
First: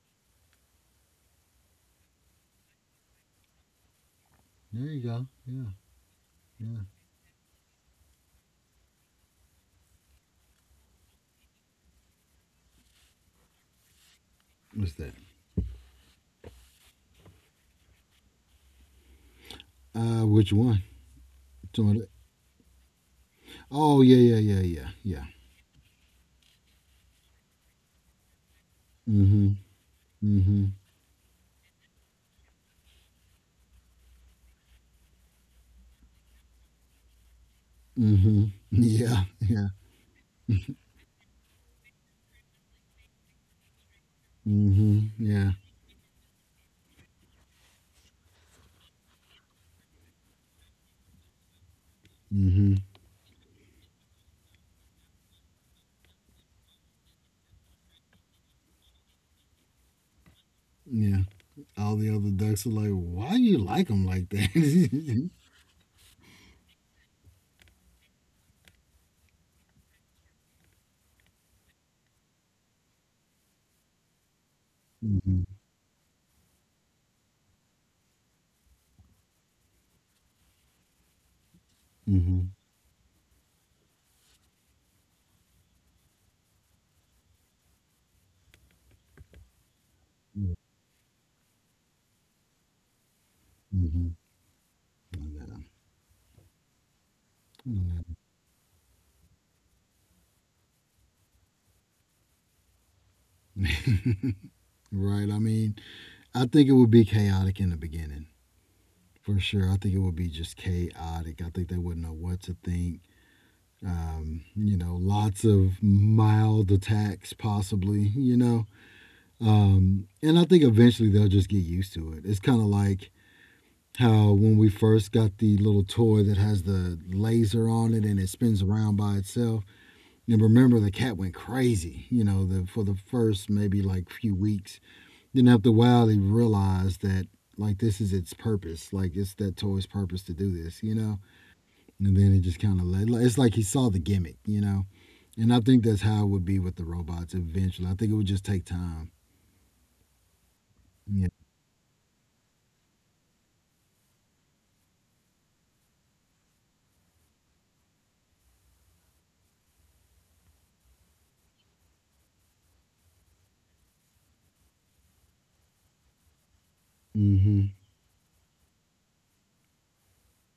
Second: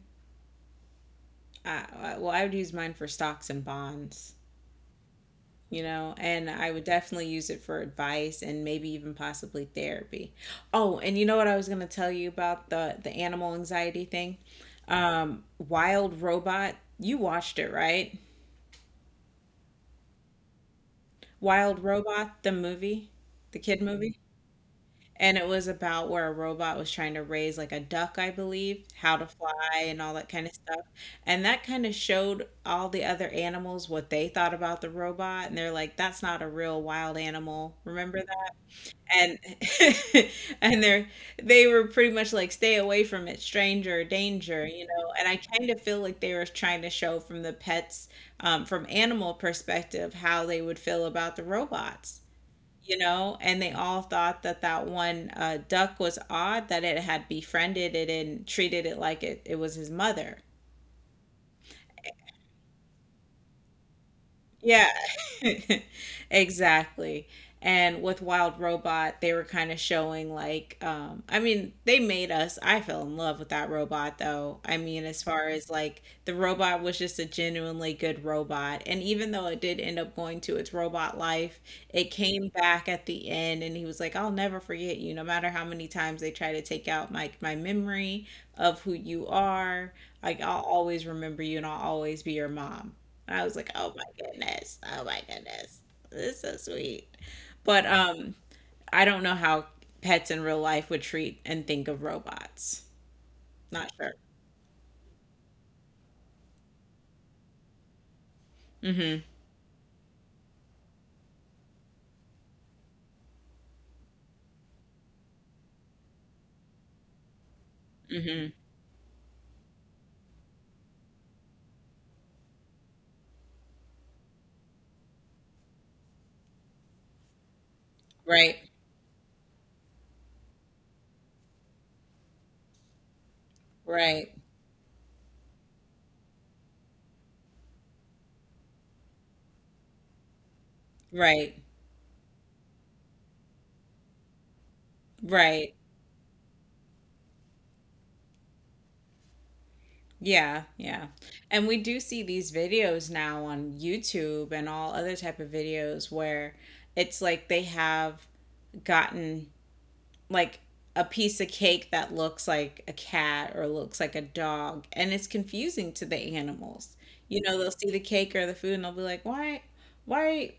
Speaker 1: I would use mine for stocks and bonds,
Speaker 2: There you go. Yeah.
Speaker 1: you know, and I
Speaker 2: Yeah.
Speaker 1: would definitely use it for advice and maybe even possibly therapy. Oh, and you know what I was going to tell you about the animal anxiety thing?
Speaker 2: What's that?
Speaker 1: Wild Robot, you watched it, right?
Speaker 2: Which one?
Speaker 1: Wild
Speaker 2: Doing
Speaker 1: Robot, the movie, the kid
Speaker 2: Oh,
Speaker 1: movie.
Speaker 2: yeah. Yeah. Yeah. Yeah. Yeah.
Speaker 1: And it was about where a robot was trying to raise like a duck, I believe, how to
Speaker 2: Mm-hmm.
Speaker 1: fly and all that kind of
Speaker 2: Mm-hmm.
Speaker 1: stuff. And that kind of showed all the other animals what they thought about the robot, and they're like, "That's not a real wild animal." Remember
Speaker 2: Mm-hmm.
Speaker 1: that?
Speaker 2: Yeah. Yeah.
Speaker 1: And and they're they were pretty much like, "Stay away from it, stranger, danger," you
Speaker 2: hmm
Speaker 1: know. And I
Speaker 2: Yeah.
Speaker 1: kind of feel like they were trying to show from the pets, from animal perspective, how they would feel about the robots
Speaker 2: hmm
Speaker 1: you know, and they all thought that that one duck was odd that it had befriended it and treated it like it was his mother.
Speaker 2: Yeah. All the other ducks are like, why you like them like that?
Speaker 1: Yeah, exactly. And with Wild Robot, they were kind of showing like, I mean, they made us. I fell in love with that robot, though. I mean, as far
Speaker 2: hmm
Speaker 1: as like the robot was just a genuinely good robot, and even though it did end up going to its robot life, it came
Speaker 2: hmm
Speaker 1: back at the end, and he was like, "I'll never forget you, no matter how many times they try to take out my memory of who you are. Like,
Speaker 2: hmm
Speaker 1: I'll always remember you, and I'll always be your mom." I was like, "Oh my goodness. Oh my goodness. This is so sweet." But I don't know how pets in real life would treat and think of robots. Not sure.
Speaker 2: right. I mean, I think it would be chaotic in the beginning for sure. I think it would be just chaotic. I think they wouldn't know what to think. You know, lots of mild attacks, possibly, you know. And I think eventually they'll just get used to it. It's kind of like how when we first got the little toy that has the laser on it and it
Speaker 1: Right.
Speaker 2: spins around by itself. And remember, the cat went crazy, for the first maybe like
Speaker 1: Right.
Speaker 2: few weeks. Then after a while, he realized that like this is its purpose, like it's that toy's purpose to do this, you know.
Speaker 1: Right.
Speaker 2: And then it just kind of led. It's like he saw the gimmick, you know. And I
Speaker 1: Right.
Speaker 2: think that's how it would be with the robots eventually. I think it would just take time.
Speaker 1: Yeah, yeah.
Speaker 2: Yeah.
Speaker 1: And we do see these videos now on YouTube and all other type of videos where it's like they have gotten like a piece of cake that looks like a cat or looks like a dog and it's confusing to the animals.
Speaker 2: Mm-hmm.
Speaker 1: They'll see the cake or the food and they'll be like, why, why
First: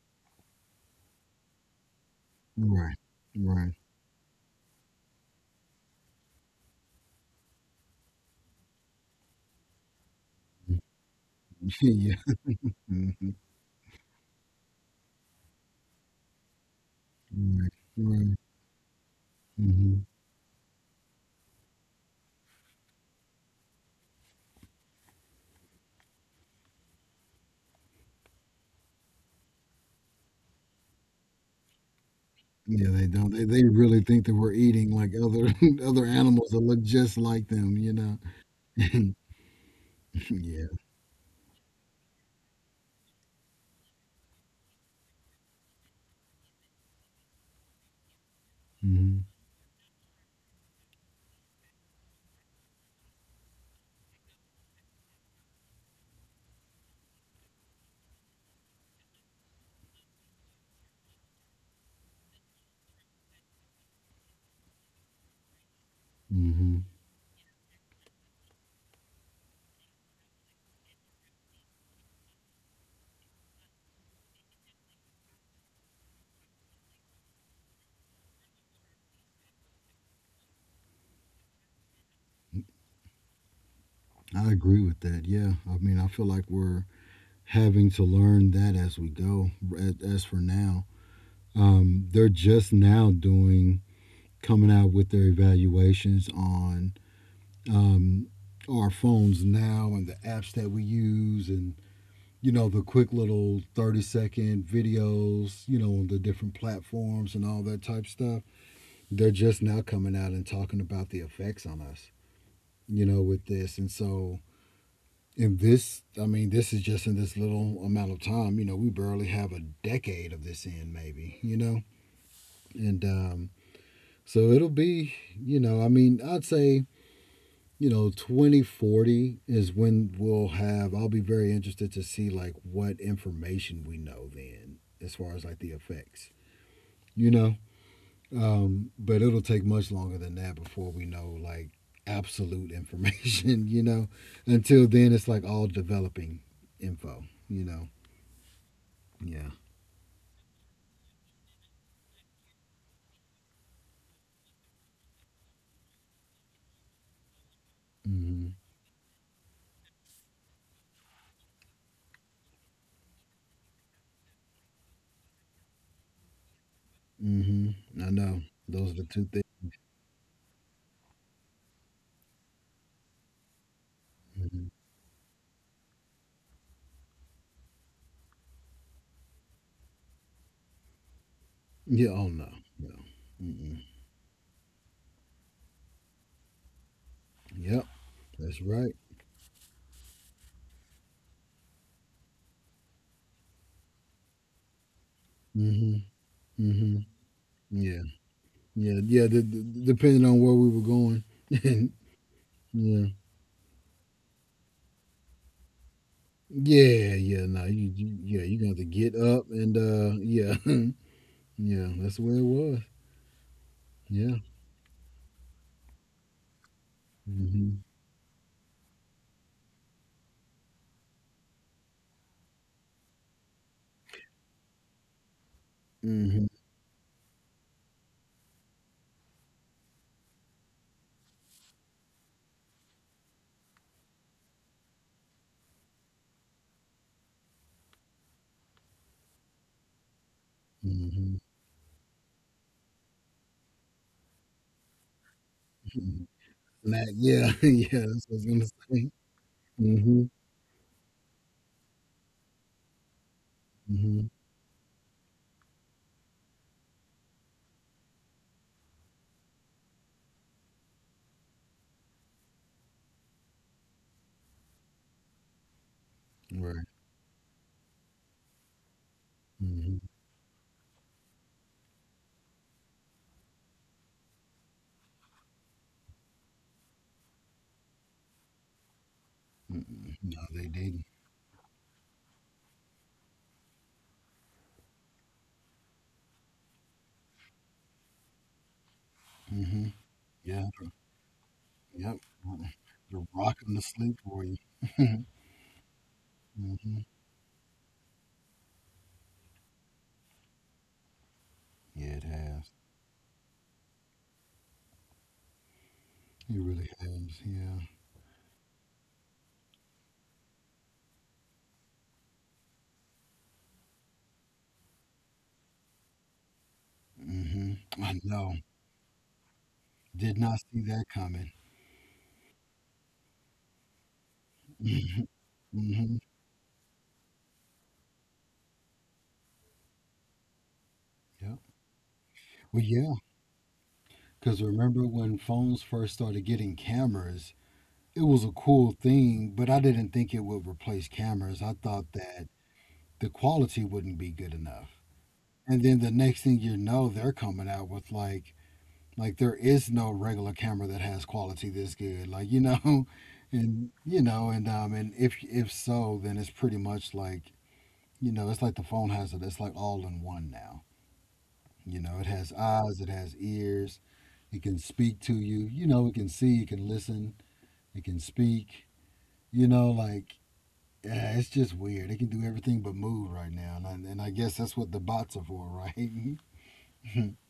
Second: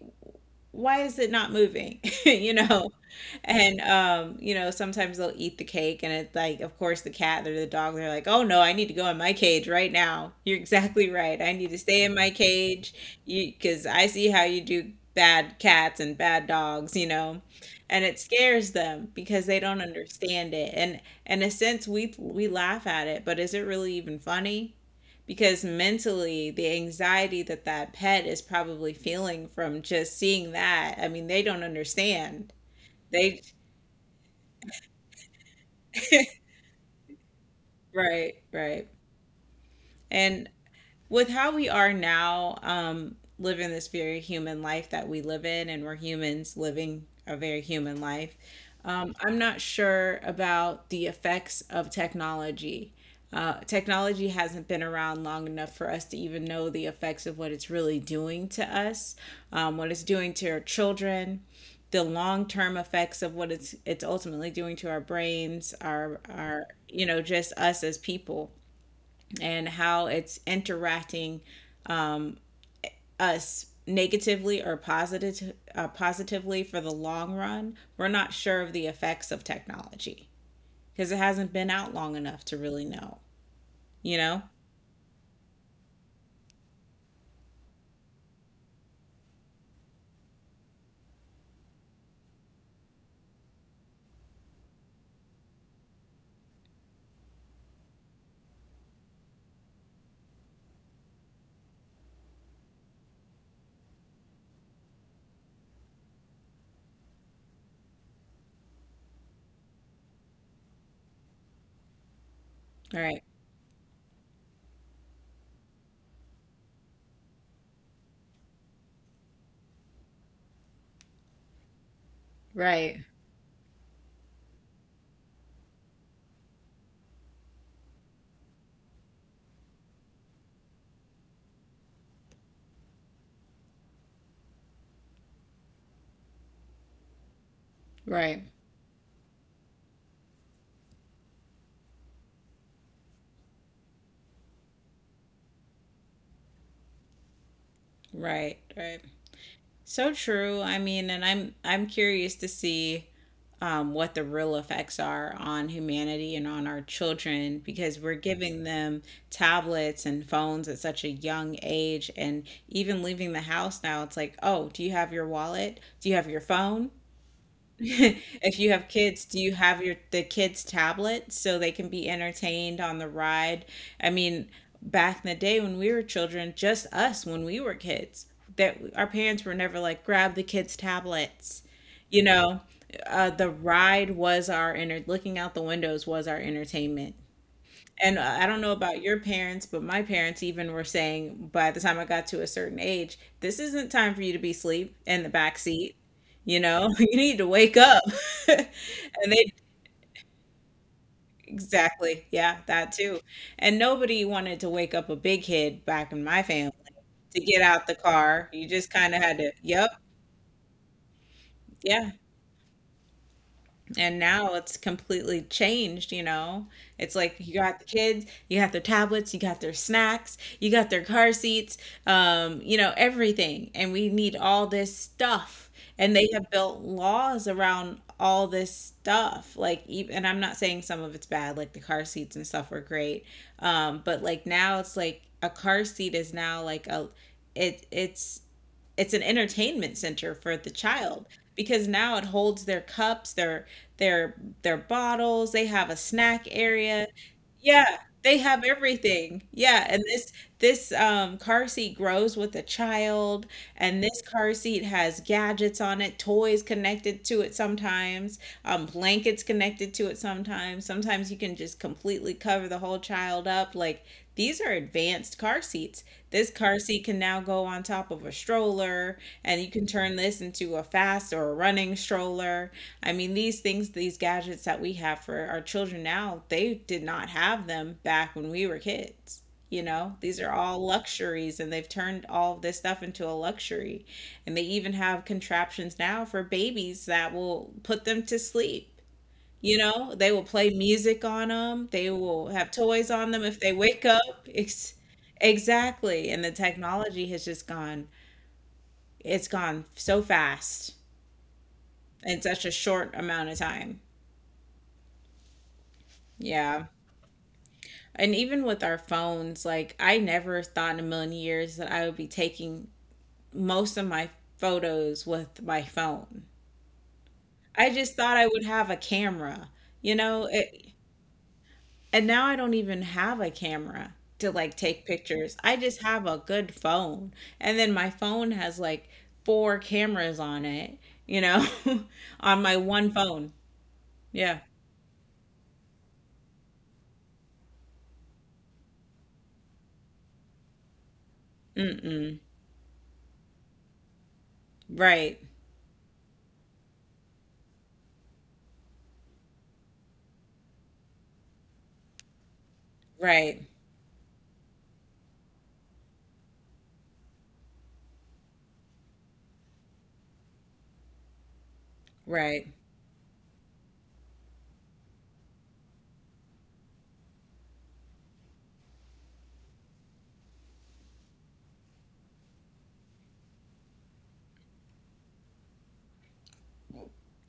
Speaker 1: why is it not moving? You know?
Speaker 2: Right. Right.
Speaker 1: And you know, sometimes they'll eat the cake and it's like, of course, the cat or the dog, they're like, "Oh no, I need to go in my cage right now. You're exactly right. I need to stay in
Speaker 2: yeah.
Speaker 1: my cage.
Speaker 2: Mm-hmm.
Speaker 1: You because I see how you do bad cats and bad dogs, you know."
Speaker 2: Right.
Speaker 1: And it
Speaker 2: Right.
Speaker 1: scares them because they don't
Speaker 2: Mhm.
Speaker 1: understand it. And in a sense we laugh at it, but is it really even funny? Because mentally the anxiety that that pet is probably feeling from just seeing that, I mean, they don't understand.
Speaker 2: Yeah, they don't.
Speaker 1: they
Speaker 2: They really think that we're eating like other other animals that look just like them, you know.
Speaker 1: right right and
Speaker 2: yeah.
Speaker 1: with how we are now, living this very human life that we live in, and we're humans living a very human life,
Speaker 2: hmm
Speaker 1: I'm not sure about the effects of technology. Technology hasn't been around long enough for us to even know the effects of what it's really doing to us, what it's doing to our children, the long term effects of what it's ultimately doing to our brains, our
Speaker 2: hmm
Speaker 1: you know just us as people, and how it's interacting us negatively or positively for the long run, we're not sure of the effects of technology because it hasn't been out long enough to really know. You know?
Speaker 2: I agree with that. Yeah. I mean, I feel like we're having to learn that as we go. As for now, they're just now doing coming out with their evaluations on um, our phones now and the apps that we use and. You know, the quick little 30-second videos, you know, on the different platforms and all that type stuff. They're just now coming out and talking about the effects on us,
Speaker 1: All
Speaker 2: you know,
Speaker 1: right.
Speaker 2: with this. And so, in this, I mean, this is just in this little amount of time, you know, we barely have a decade of this in, maybe, you know? And
Speaker 1: Right.
Speaker 2: so it'll be, you know, I mean, I'd say you know 2040 is when we'll have I'll be very interested to see like what information we know then as far as like the effects, you know.
Speaker 1: Right.
Speaker 2: But it'll take much longer than that before we know like absolute information you know, until then it's like all developing info, you know.
Speaker 1: Right. Right.
Speaker 2: Yeah.
Speaker 1: So true. I mean, and I'm curious to see what the real effects are on humanity and on our children because we're
Speaker 2: Mm-hmm.
Speaker 1: giving them tablets and phones at such a young age, and even leaving the house now, it's like, oh, do you have your wallet? Do you have your phone?
Speaker 2: Mm-hmm. I know.
Speaker 1: If you have
Speaker 2: Those are the two
Speaker 1: kids, do
Speaker 2: things.
Speaker 1: you have your the kids' tablets so they can be entertained on the ride? I mean,
Speaker 2: Hmm
Speaker 1: back in the day when we were children, just us when we were kids, that our parents were never like, grab the kids' tablets.
Speaker 2: Yeah.
Speaker 1: You
Speaker 2: Oh, no.
Speaker 1: know,
Speaker 2: No.
Speaker 1: the
Speaker 2: Mm-mm.
Speaker 1: ride was our enter looking out the windows was our entertainment.
Speaker 2: Yep.
Speaker 1: And I don't
Speaker 2: That's
Speaker 1: know
Speaker 2: right.
Speaker 1: about your parents, but my parents even were saying by the time I got to a certain age, this isn't time for you to be asleep in the back seat.
Speaker 2: Mm-hmm.
Speaker 1: You know,
Speaker 2: Mm-hmm.
Speaker 1: you need to wake up.
Speaker 2: Yeah. Yeah, yeah.
Speaker 1: And they
Speaker 2: Depending on where we were going, yeah,
Speaker 1: exactly, yeah, that too. And nobody wanted to wake up a big kid back in my family
Speaker 2: yeah,
Speaker 1: to
Speaker 2: yeah.
Speaker 1: get
Speaker 2: No,
Speaker 1: out the
Speaker 2: yeah,
Speaker 1: car.
Speaker 2: you
Speaker 1: You
Speaker 2: gonna have to
Speaker 1: just kind
Speaker 2: get
Speaker 1: of had
Speaker 2: up
Speaker 1: to,
Speaker 2: and
Speaker 1: yep,
Speaker 2: yeah, yeah.
Speaker 1: yeah.
Speaker 2: That's the way it was.
Speaker 1: And
Speaker 2: Yeah.
Speaker 1: now it's completely changed, you know? It's like you
Speaker 2: Mm-hmm.
Speaker 1: got the kids, you got their tablets, you got their snacks, you got their car seats, you know, everything. And we need all this stuff. And they
Speaker 2: Mm-hmm.
Speaker 1: have built laws around all this stuff. Like, and I'm not saying some of it's bad, like the car seats and stuff were great. But like now it's like a car seat is now like a, it, it's, it's an entertainment center for the child
Speaker 2: Mm-hmm.
Speaker 1: because now it holds their cups, their their bottles, they have a snack
Speaker 2: Snack.
Speaker 1: area.
Speaker 2: Yeah,
Speaker 1: Yeah,
Speaker 2: yeah. That's what I
Speaker 1: they
Speaker 2: was
Speaker 1: have
Speaker 2: gonna say.
Speaker 1: everything. Yeah, and
Speaker 2: Mm-hmm.
Speaker 1: this car seat grows with the child, and this
Speaker 2: Mm-hmm.
Speaker 1: car seat has gadgets on it, toys connected to it sometimes, blankets connected to it sometimes. Sometimes you can just completely cover the whole child up. Like these are advanced car seats. This car
Speaker 2: Right.
Speaker 1: seat can now go on top of a stroller, and you can
Speaker 2: Mm-hmm.
Speaker 1: turn this into a fast or a running stroller. I mean, these things, these gadgets that we have for our children now, they did not have them back when we were kids. You know,
Speaker 2: Mm-mm.
Speaker 1: these
Speaker 2: No,
Speaker 1: are
Speaker 2: they
Speaker 1: all
Speaker 2: didn't.
Speaker 1: luxuries, and they've turned all of this stuff into a luxury. And they even have contraptions now for babies that will put them to sleep. You
Speaker 2: Mm-hmm.
Speaker 1: know, they will
Speaker 2: Yeah.
Speaker 1: play music on them. They
Speaker 2: Yep.
Speaker 1: will have toys
Speaker 2: They're
Speaker 1: on them if they
Speaker 2: rocking the
Speaker 1: wake
Speaker 2: sleep for
Speaker 1: up.
Speaker 2: you.
Speaker 1: Ex- exactly. And the
Speaker 2: Mm-hmm.
Speaker 1: technology has just gone, it's gone so fast
Speaker 2: Yeah, it
Speaker 1: in such
Speaker 2: has.
Speaker 1: a short amount of time.
Speaker 2: It
Speaker 1: Yeah.
Speaker 2: really has. Yeah.
Speaker 1: And even with our phones, like I never thought in a million years that I would be taking most of my photos with my phone.
Speaker 2: Mm-hmm.
Speaker 1: I just
Speaker 2: I
Speaker 1: thought I
Speaker 2: know.
Speaker 1: would have a camera. You
Speaker 2: Did
Speaker 1: know,
Speaker 2: not see
Speaker 1: it,
Speaker 2: that coming.
Speaker 1: and now I don't even have a camera to like take pictures. I just
Speaker 2: hmm
Speaker 1: have a good phone. And then my phone has like four cameras on it, you
Speaker 2: Yep.
Speaker 1: know, on my
Speaker 2: Well,
Speaker 1: one
Speaker 2: yeah,
Speaker 1: phone. Yeah.
Speaker 2: because remember when phones first started getting cameras, it was a cool thing, but I didn't think it would replace cameras. I thought
Speaker 1: Mm-mm.
Speaker 2: that the quality wouldn't be good enough.
Speaker 1: Right.
Speaker 2: And then the next thing you know, they're coming out with like there is no regular camera that has quality this good. Like, you know,
Speaker 1: Right.
Speaker 2: and you know, and if so, then it's pretty much like, you know, it's like the phone has it. It's like all in one now. You know, it has
Speaker 1: Right.
Speaker 2: eyes, it has ears, it can speak to you. You know, it can see, it can listen, it can speak. You know, like yeah, it's just weird. It can do everything but move right now, and I guess that's what the bots are for, right? yeah,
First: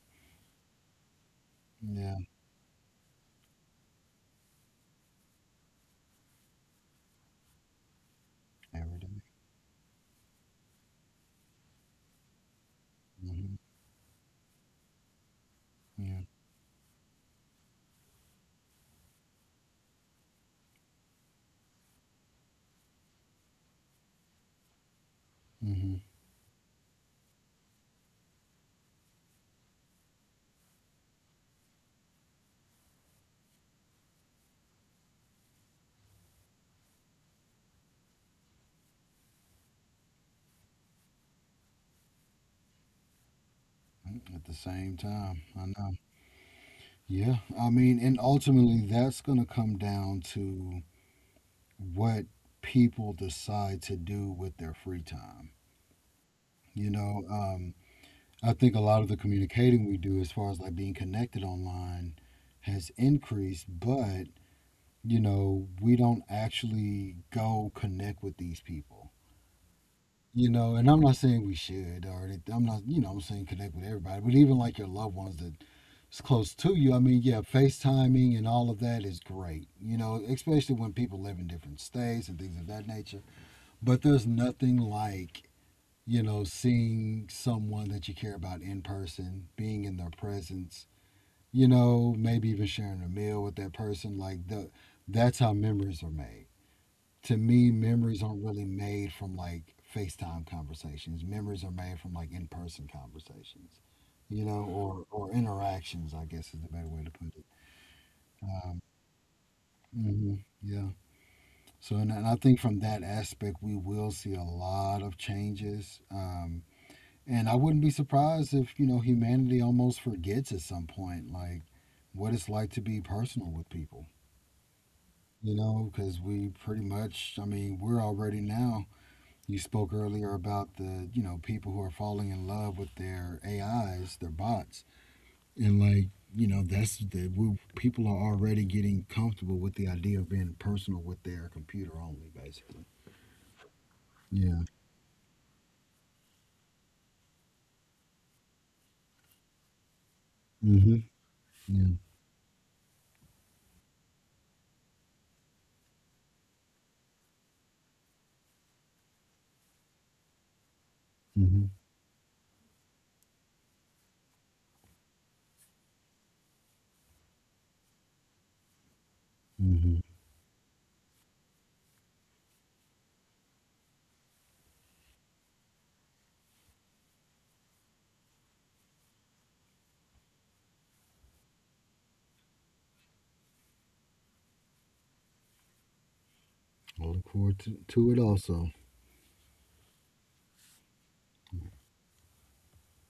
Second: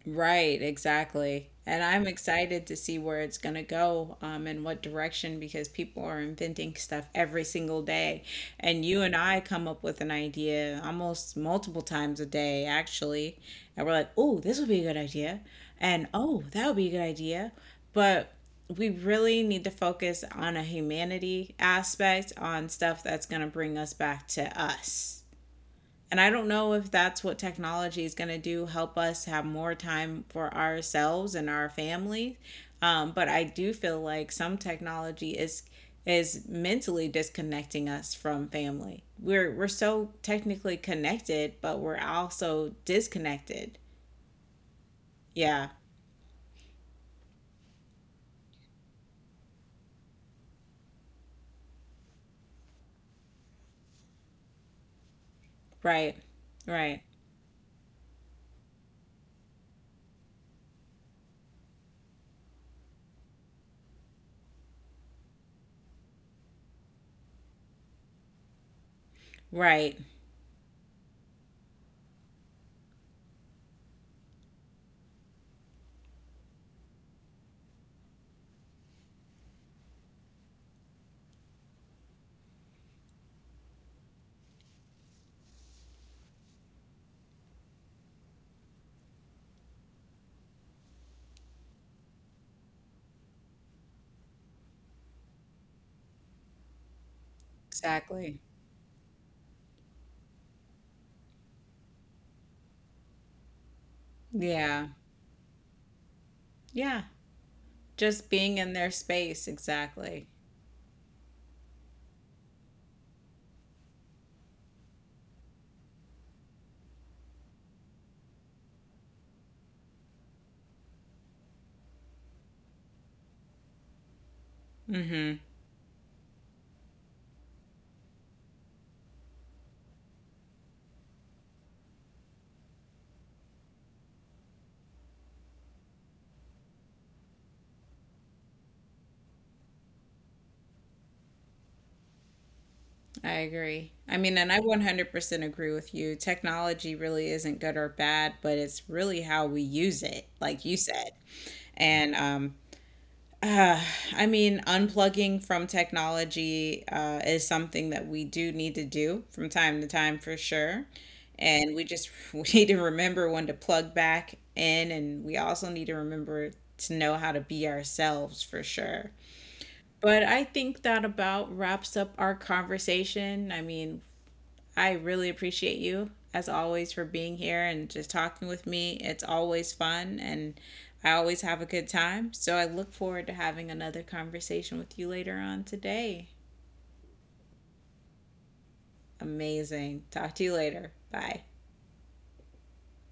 Speaker 1: Right, exactly. And I'm excited to see where it's going to go, and what direction because people are inventing stuff every single day. And you and
Speaker 2: everything.
Speaker 1: I come up with an idea almost multiple times a day, actually.
Speaker 2: Mm-hmm.
Speaker 1: And we're like, oh, this would be a good idea. And
Speaker 2: Yeah.
Speaker 1: oh, that would be a good idea. But we really need to focus on a humanity aspect, on stuff that's going to bring us back to us.
Speaker 2: Mm-hmm.
Speaker 1: And I don't know if that's what technology is going to do, help us have more time for ourselves and our family. But I do feel like some technology is mentally disconnecting us from family. We're so technically connected, but we're also disconnected.
Speaker 2: mm, At the same time, I
Speaker 1: Yeah.
Speaker 2: know. Yeah, I mean, and ultimately, that's going to come down to what people decide to do with their free time.
Speaker 1: Right.
Speaker 2: You
Speaker 1: Right.
Speaker 2: know, I think a lot of the communicating we do as far as like being connected online has increased, but you know, we don't actually go connect with these people.
Speaker 1: Right.
Speaker 2: You know, and I'm not saying we should I'm not, you know, I'm saying connect with everybody, but even like your loved ones that is close to you. I mean, yeah, FaceTiming and all of that is great, you know, especially when people live in different states and things of that nature. But there's nothing like you know, seeing someone that you care about in person, being in their presence, you know, maybe even sharing a meal with that person, like the that's how memories are made. To me, memories
Speaker 1: Exactly.
Speaker 2: aren't really made from like FaceTime conversations. Memories are made from like in-person conversations, you know,
Speaker 1: Yeah.
Speaker 2: or interactions, I guess is the better
Speaker 1: Yeah.
Speaker 2: way to put it.
Speaker 1: Just being in
Speaker 2: Um,
Speaker 1: their space, exactly.
Speaker 2: mhm, yeah. So, and I think from that aspect, we will see a lot of changes. And I wouldn't be surprised if, you know, humanity almost forgets at some point, like what it's like to be personal with people,
Speaker 1: Mm-hmm.
Speaker 2: you know, because we pretty much, I mean, we're already now. You spoke earlier about you know, people who are falling in love with their AIs, their bots. And like, you know, that's people are already getting comfortable with the idea of being personal with their computer only, basically.
Speaker 1: I agree. I mean, and I
Speaker 2: Yeah.
Speaker 1: 100% agree with you. Technology really isn't good or bad, but it's really how we use it, like you
Speaker 2: Mm hmm.
Speaker 1: said.
Speaker 2: Yeah.
Speaker 1: And uh, I mean, unplugging from technology is something that we do need to do from time to time for sure.
Speaker 2: Mm hmm.
Speaker 1: And we just we need to remember when to plug back in, and we also need to remember to know how to be ourselves for sure.
Speaker 2: Mm hmm.
Speaker 1: But I think that about wraps up our conversation. I mean, I really appreciate you, as always, for being here and just talking with me. It's always fun, and I always have a good time. So I look forward to having another conversation with you later on today.
Speaker 2: I look forward to it also.
Speaker 1: Amazing. Talk to you later. Bye.